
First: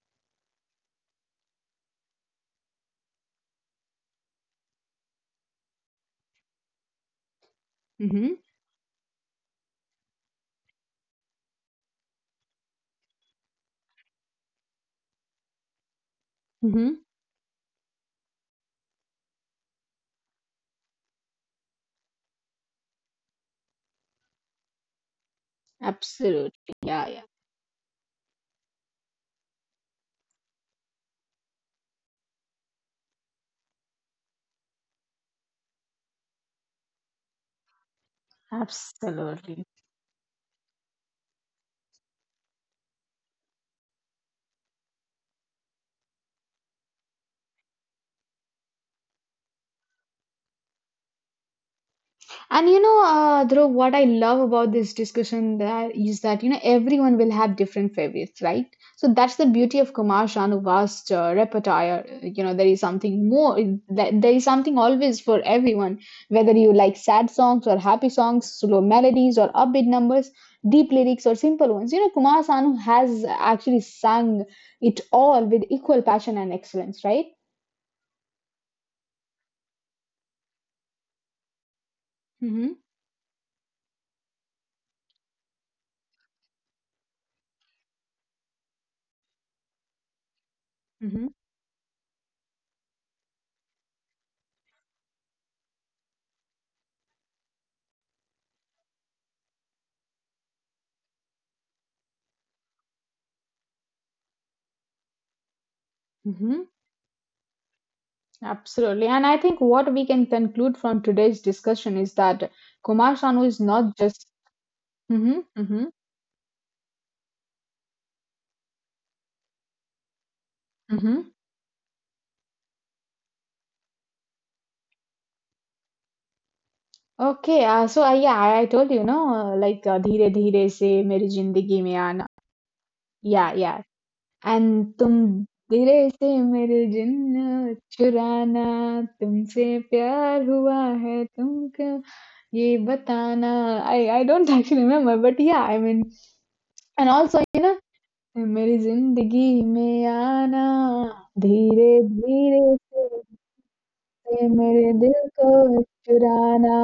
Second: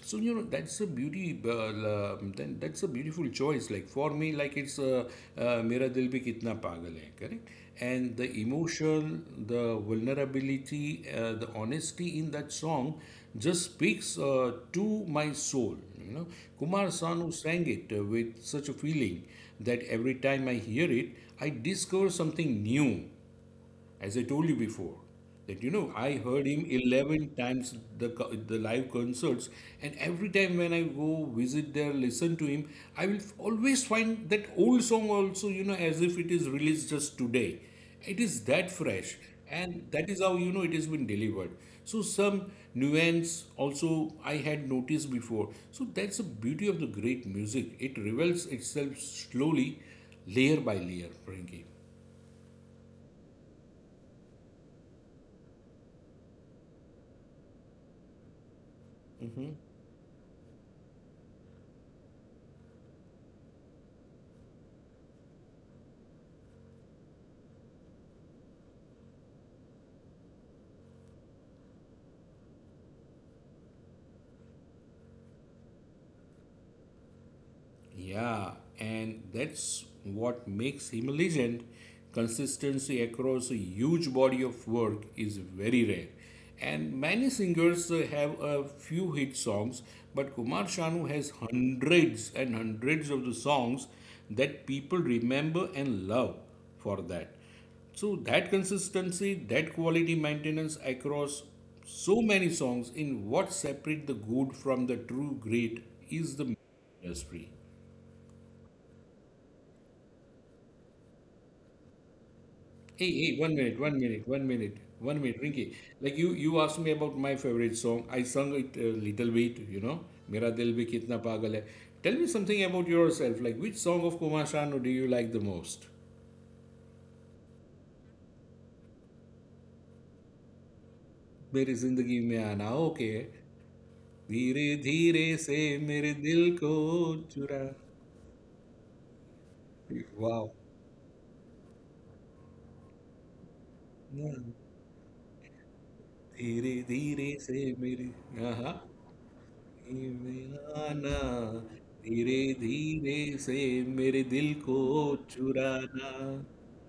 So that's a beauty. Then that's a beautiful choice. Like for me, like it's "Mera Dil Bhi Kitna Pagal Hai," correct? And the
Mm-hmm.
emotion, the vulnerability, the honesty in that song just speaks to my soul. You know, Kumar
Mm-hmm.
Sanu sang it with such a feeling that every time I hear it, I discover something new, as I told you before, that I heard
Absolutely.
him
Yeah, yeah.
11 times, the live concerts, and every time when I go visit there, listen to him, I will always find that old song also, as if it is released just today. It is that fresh,
Absolutely.
and that is how it has been delivered. So some nuance also I had noticed before. So that's the beauty of the great music. It reveals itself slowly, layer by layer, Frankie.
And you know, Dhruv, what I love about this discussion that is that, you know, everyone will have different favorites, right? So that's the beauty of Kumar Shanu's vast repertoire. You know, there is something more, there is something always for everyone, whether you like sad songs or happy songs, slow melodies or upbeat numbers, deep lyrics or simple ones. You know, Kumar Sanu has actually sung it all with equal passion and excellence, right?
Yeah, and that's what makes him a legend.
Mm-hmm.
Consistency across a huge body of work is very rare. And many singers have a few hit songs, but Kumar Sanu has hundreds and hundreds of the songs that people remember and love for that. So that consistency, that quality maintenance across so many songs in what separate the good from the true great is the
Mm-hmm.
industry.
Absolutely. And I think what we can conclude from today's discussion is that
Hey,
Kumar
hey,
Sanu
one
is
minute,
not
one
just.
minute, one minute, one
hmm
minute, Rinky.
hmm
Like you asked me about my favorite song. I sung it a little bit. Mera dil bhi kitna
hmm
pagal hai. Tell me something about yourself. Like which song of Kumar Sanu do you like the most?
Okay. So, yeah, I told you, no, Dheere Dheere Se Meri
मेरी
Zindagi Mein
जिंदगी
Aana.
में आना okay
Yeah, yeah.
धीरे
And
धीरे
Tum
से मेरे
Dheere Se
दिल को
Mere
चुरा
Jinn Churana, Tumse Pyar
वाह
Hua Hai, Tumko Ye Batana. I don't actually remember, but yeah, I mean,
धीरे
and
धीरे
also,
से मेरी हाँ हाँ
मेरी जिंदगी में आना
आना
धीरे
धीरे
धीरे
धीरे
फिर
से मेरे दिल
से
को
मेरे दिल को
चुराना
चुराना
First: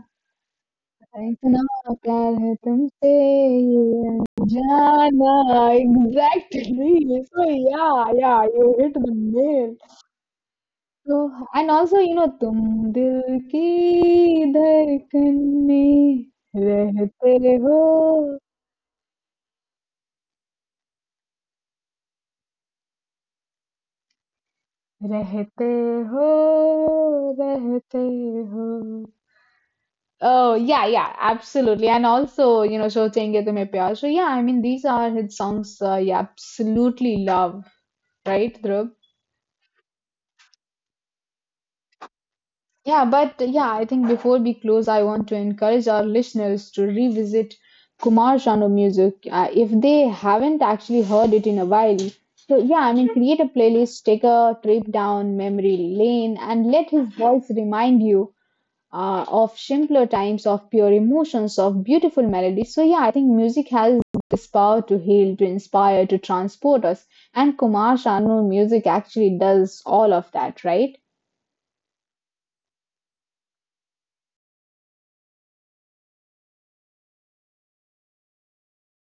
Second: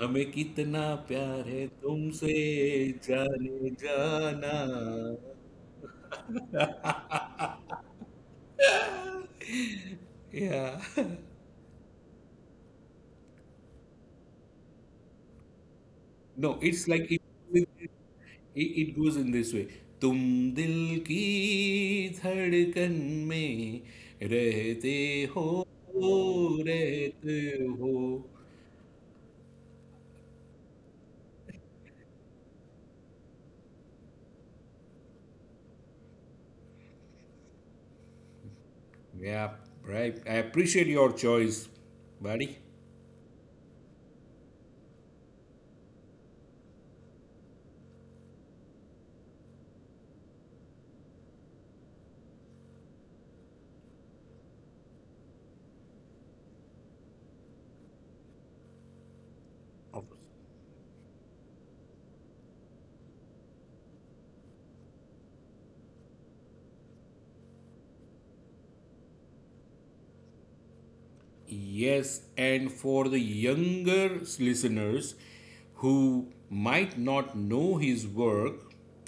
हमें कितना प्यार
इतना
है तुमसे
प्यार है तुमसे
जाने
ये
जाना.
जाना exactly so yeah yeah you hit the nail
Yeah.
so and also you know तुम दिल की धड़कन में
No, it's like it,
रहते हो
it it goes in this way. तुम दिल की धड़कन में रहते हो
रहते हो
रहते हो.
रहते हो. Oh, yeah, yeah, absolutely. And also, you know, So Chenge Tumhe Pyar. So, yeah, I mean, these are his songs yeah, absolutely love, right, Dhruv?
Yeah, right, I appreciate your choice, buddy.
Yeah, but yeah, I think before we close, I want to encourage our listeners to revisit Kumar Sanu music if they haven't actually heard it in a while. So, yeah, I mean, create a playlist, take a trip down memory lane, and let his voice remind you of simpler times, of pure emotions, of beautiful melodies. So, yeah, I think music has this power to heal, to inspire, to transport us. And Kumar Sanu music actually does all of that, right?
Yes, and for the younger listeners who might not know his work,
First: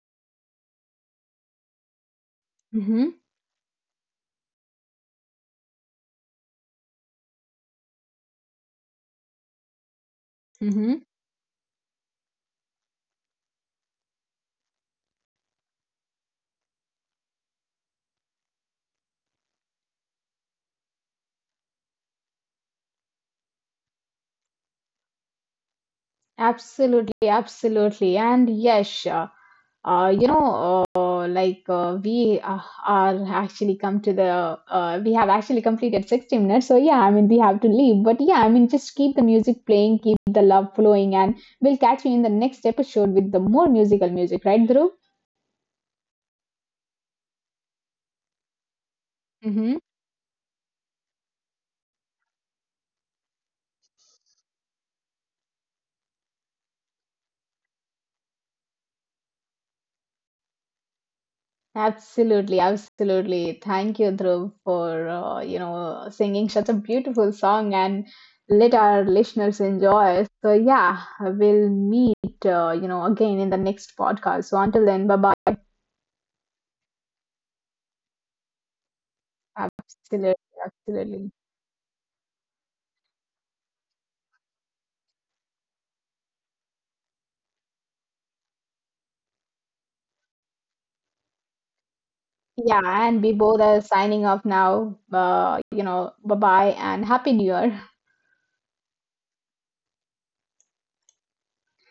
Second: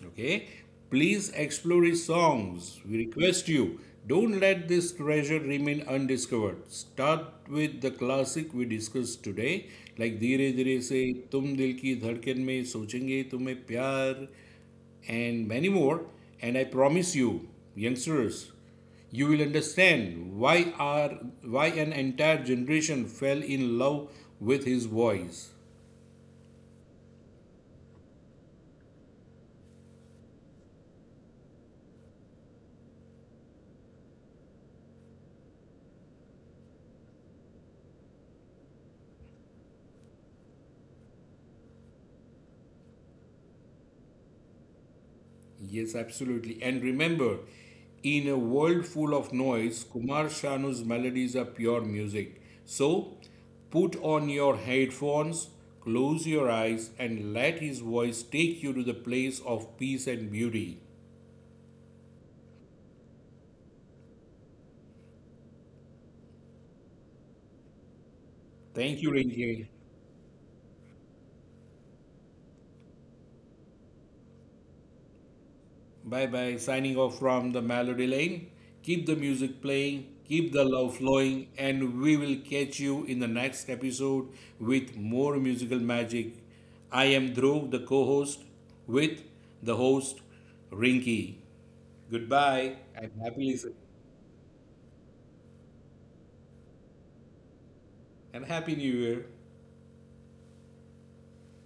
okay, please explore his songs. We
Mm-hmm.
request you don't let this treasure remain undiscovered. Start with the classic we discussed today, like धीरे धीरे से
Mm-hmm.
तुम दिल की धड़कन में सोचेंगे तुम्हें प्यार, and many more. And I promise you, youngsters, you will understand why our why an entire generation fell in love with his voice.
Absolutely, absolutely. And yes, sure. You know, like we are actually come to the, we have actually completed 60 minutes. So yeah, I mean, we have to leave. But yeah, I mean, just keep the music playing, keep the love flowing, and we'll catch you in the next episode with the more musical music, right, Dhruv?
Yes, absolutely. And remember, in a world full of
Mm-hmm.
noise, Kumar Shanu's melodies are pure music. So, put on your headphones, close your eyes, and let his voice take you to the place of peace and beauty.
Absolutely, absolutely. Thank you, Dhruv, for you know singing such a beautiful song and let
Thank you,
our
Rinke.
listeners enjoy. So yeah, we'll meet you know again in the next podcast. So until then, bye bye.
Bye bye. Signing off from the Melody Lane. Keep the music playing,
Absolutely,
keep the love
absolutely.
flowing, and we will catch you in the next episode with more musical magic. I am Dhruv, the co host, with the host, Rinky. Goodbye
Yeah,
and
and we
happy listening
both are signing off now. You know, bye bye and happy new year.
and happy new year.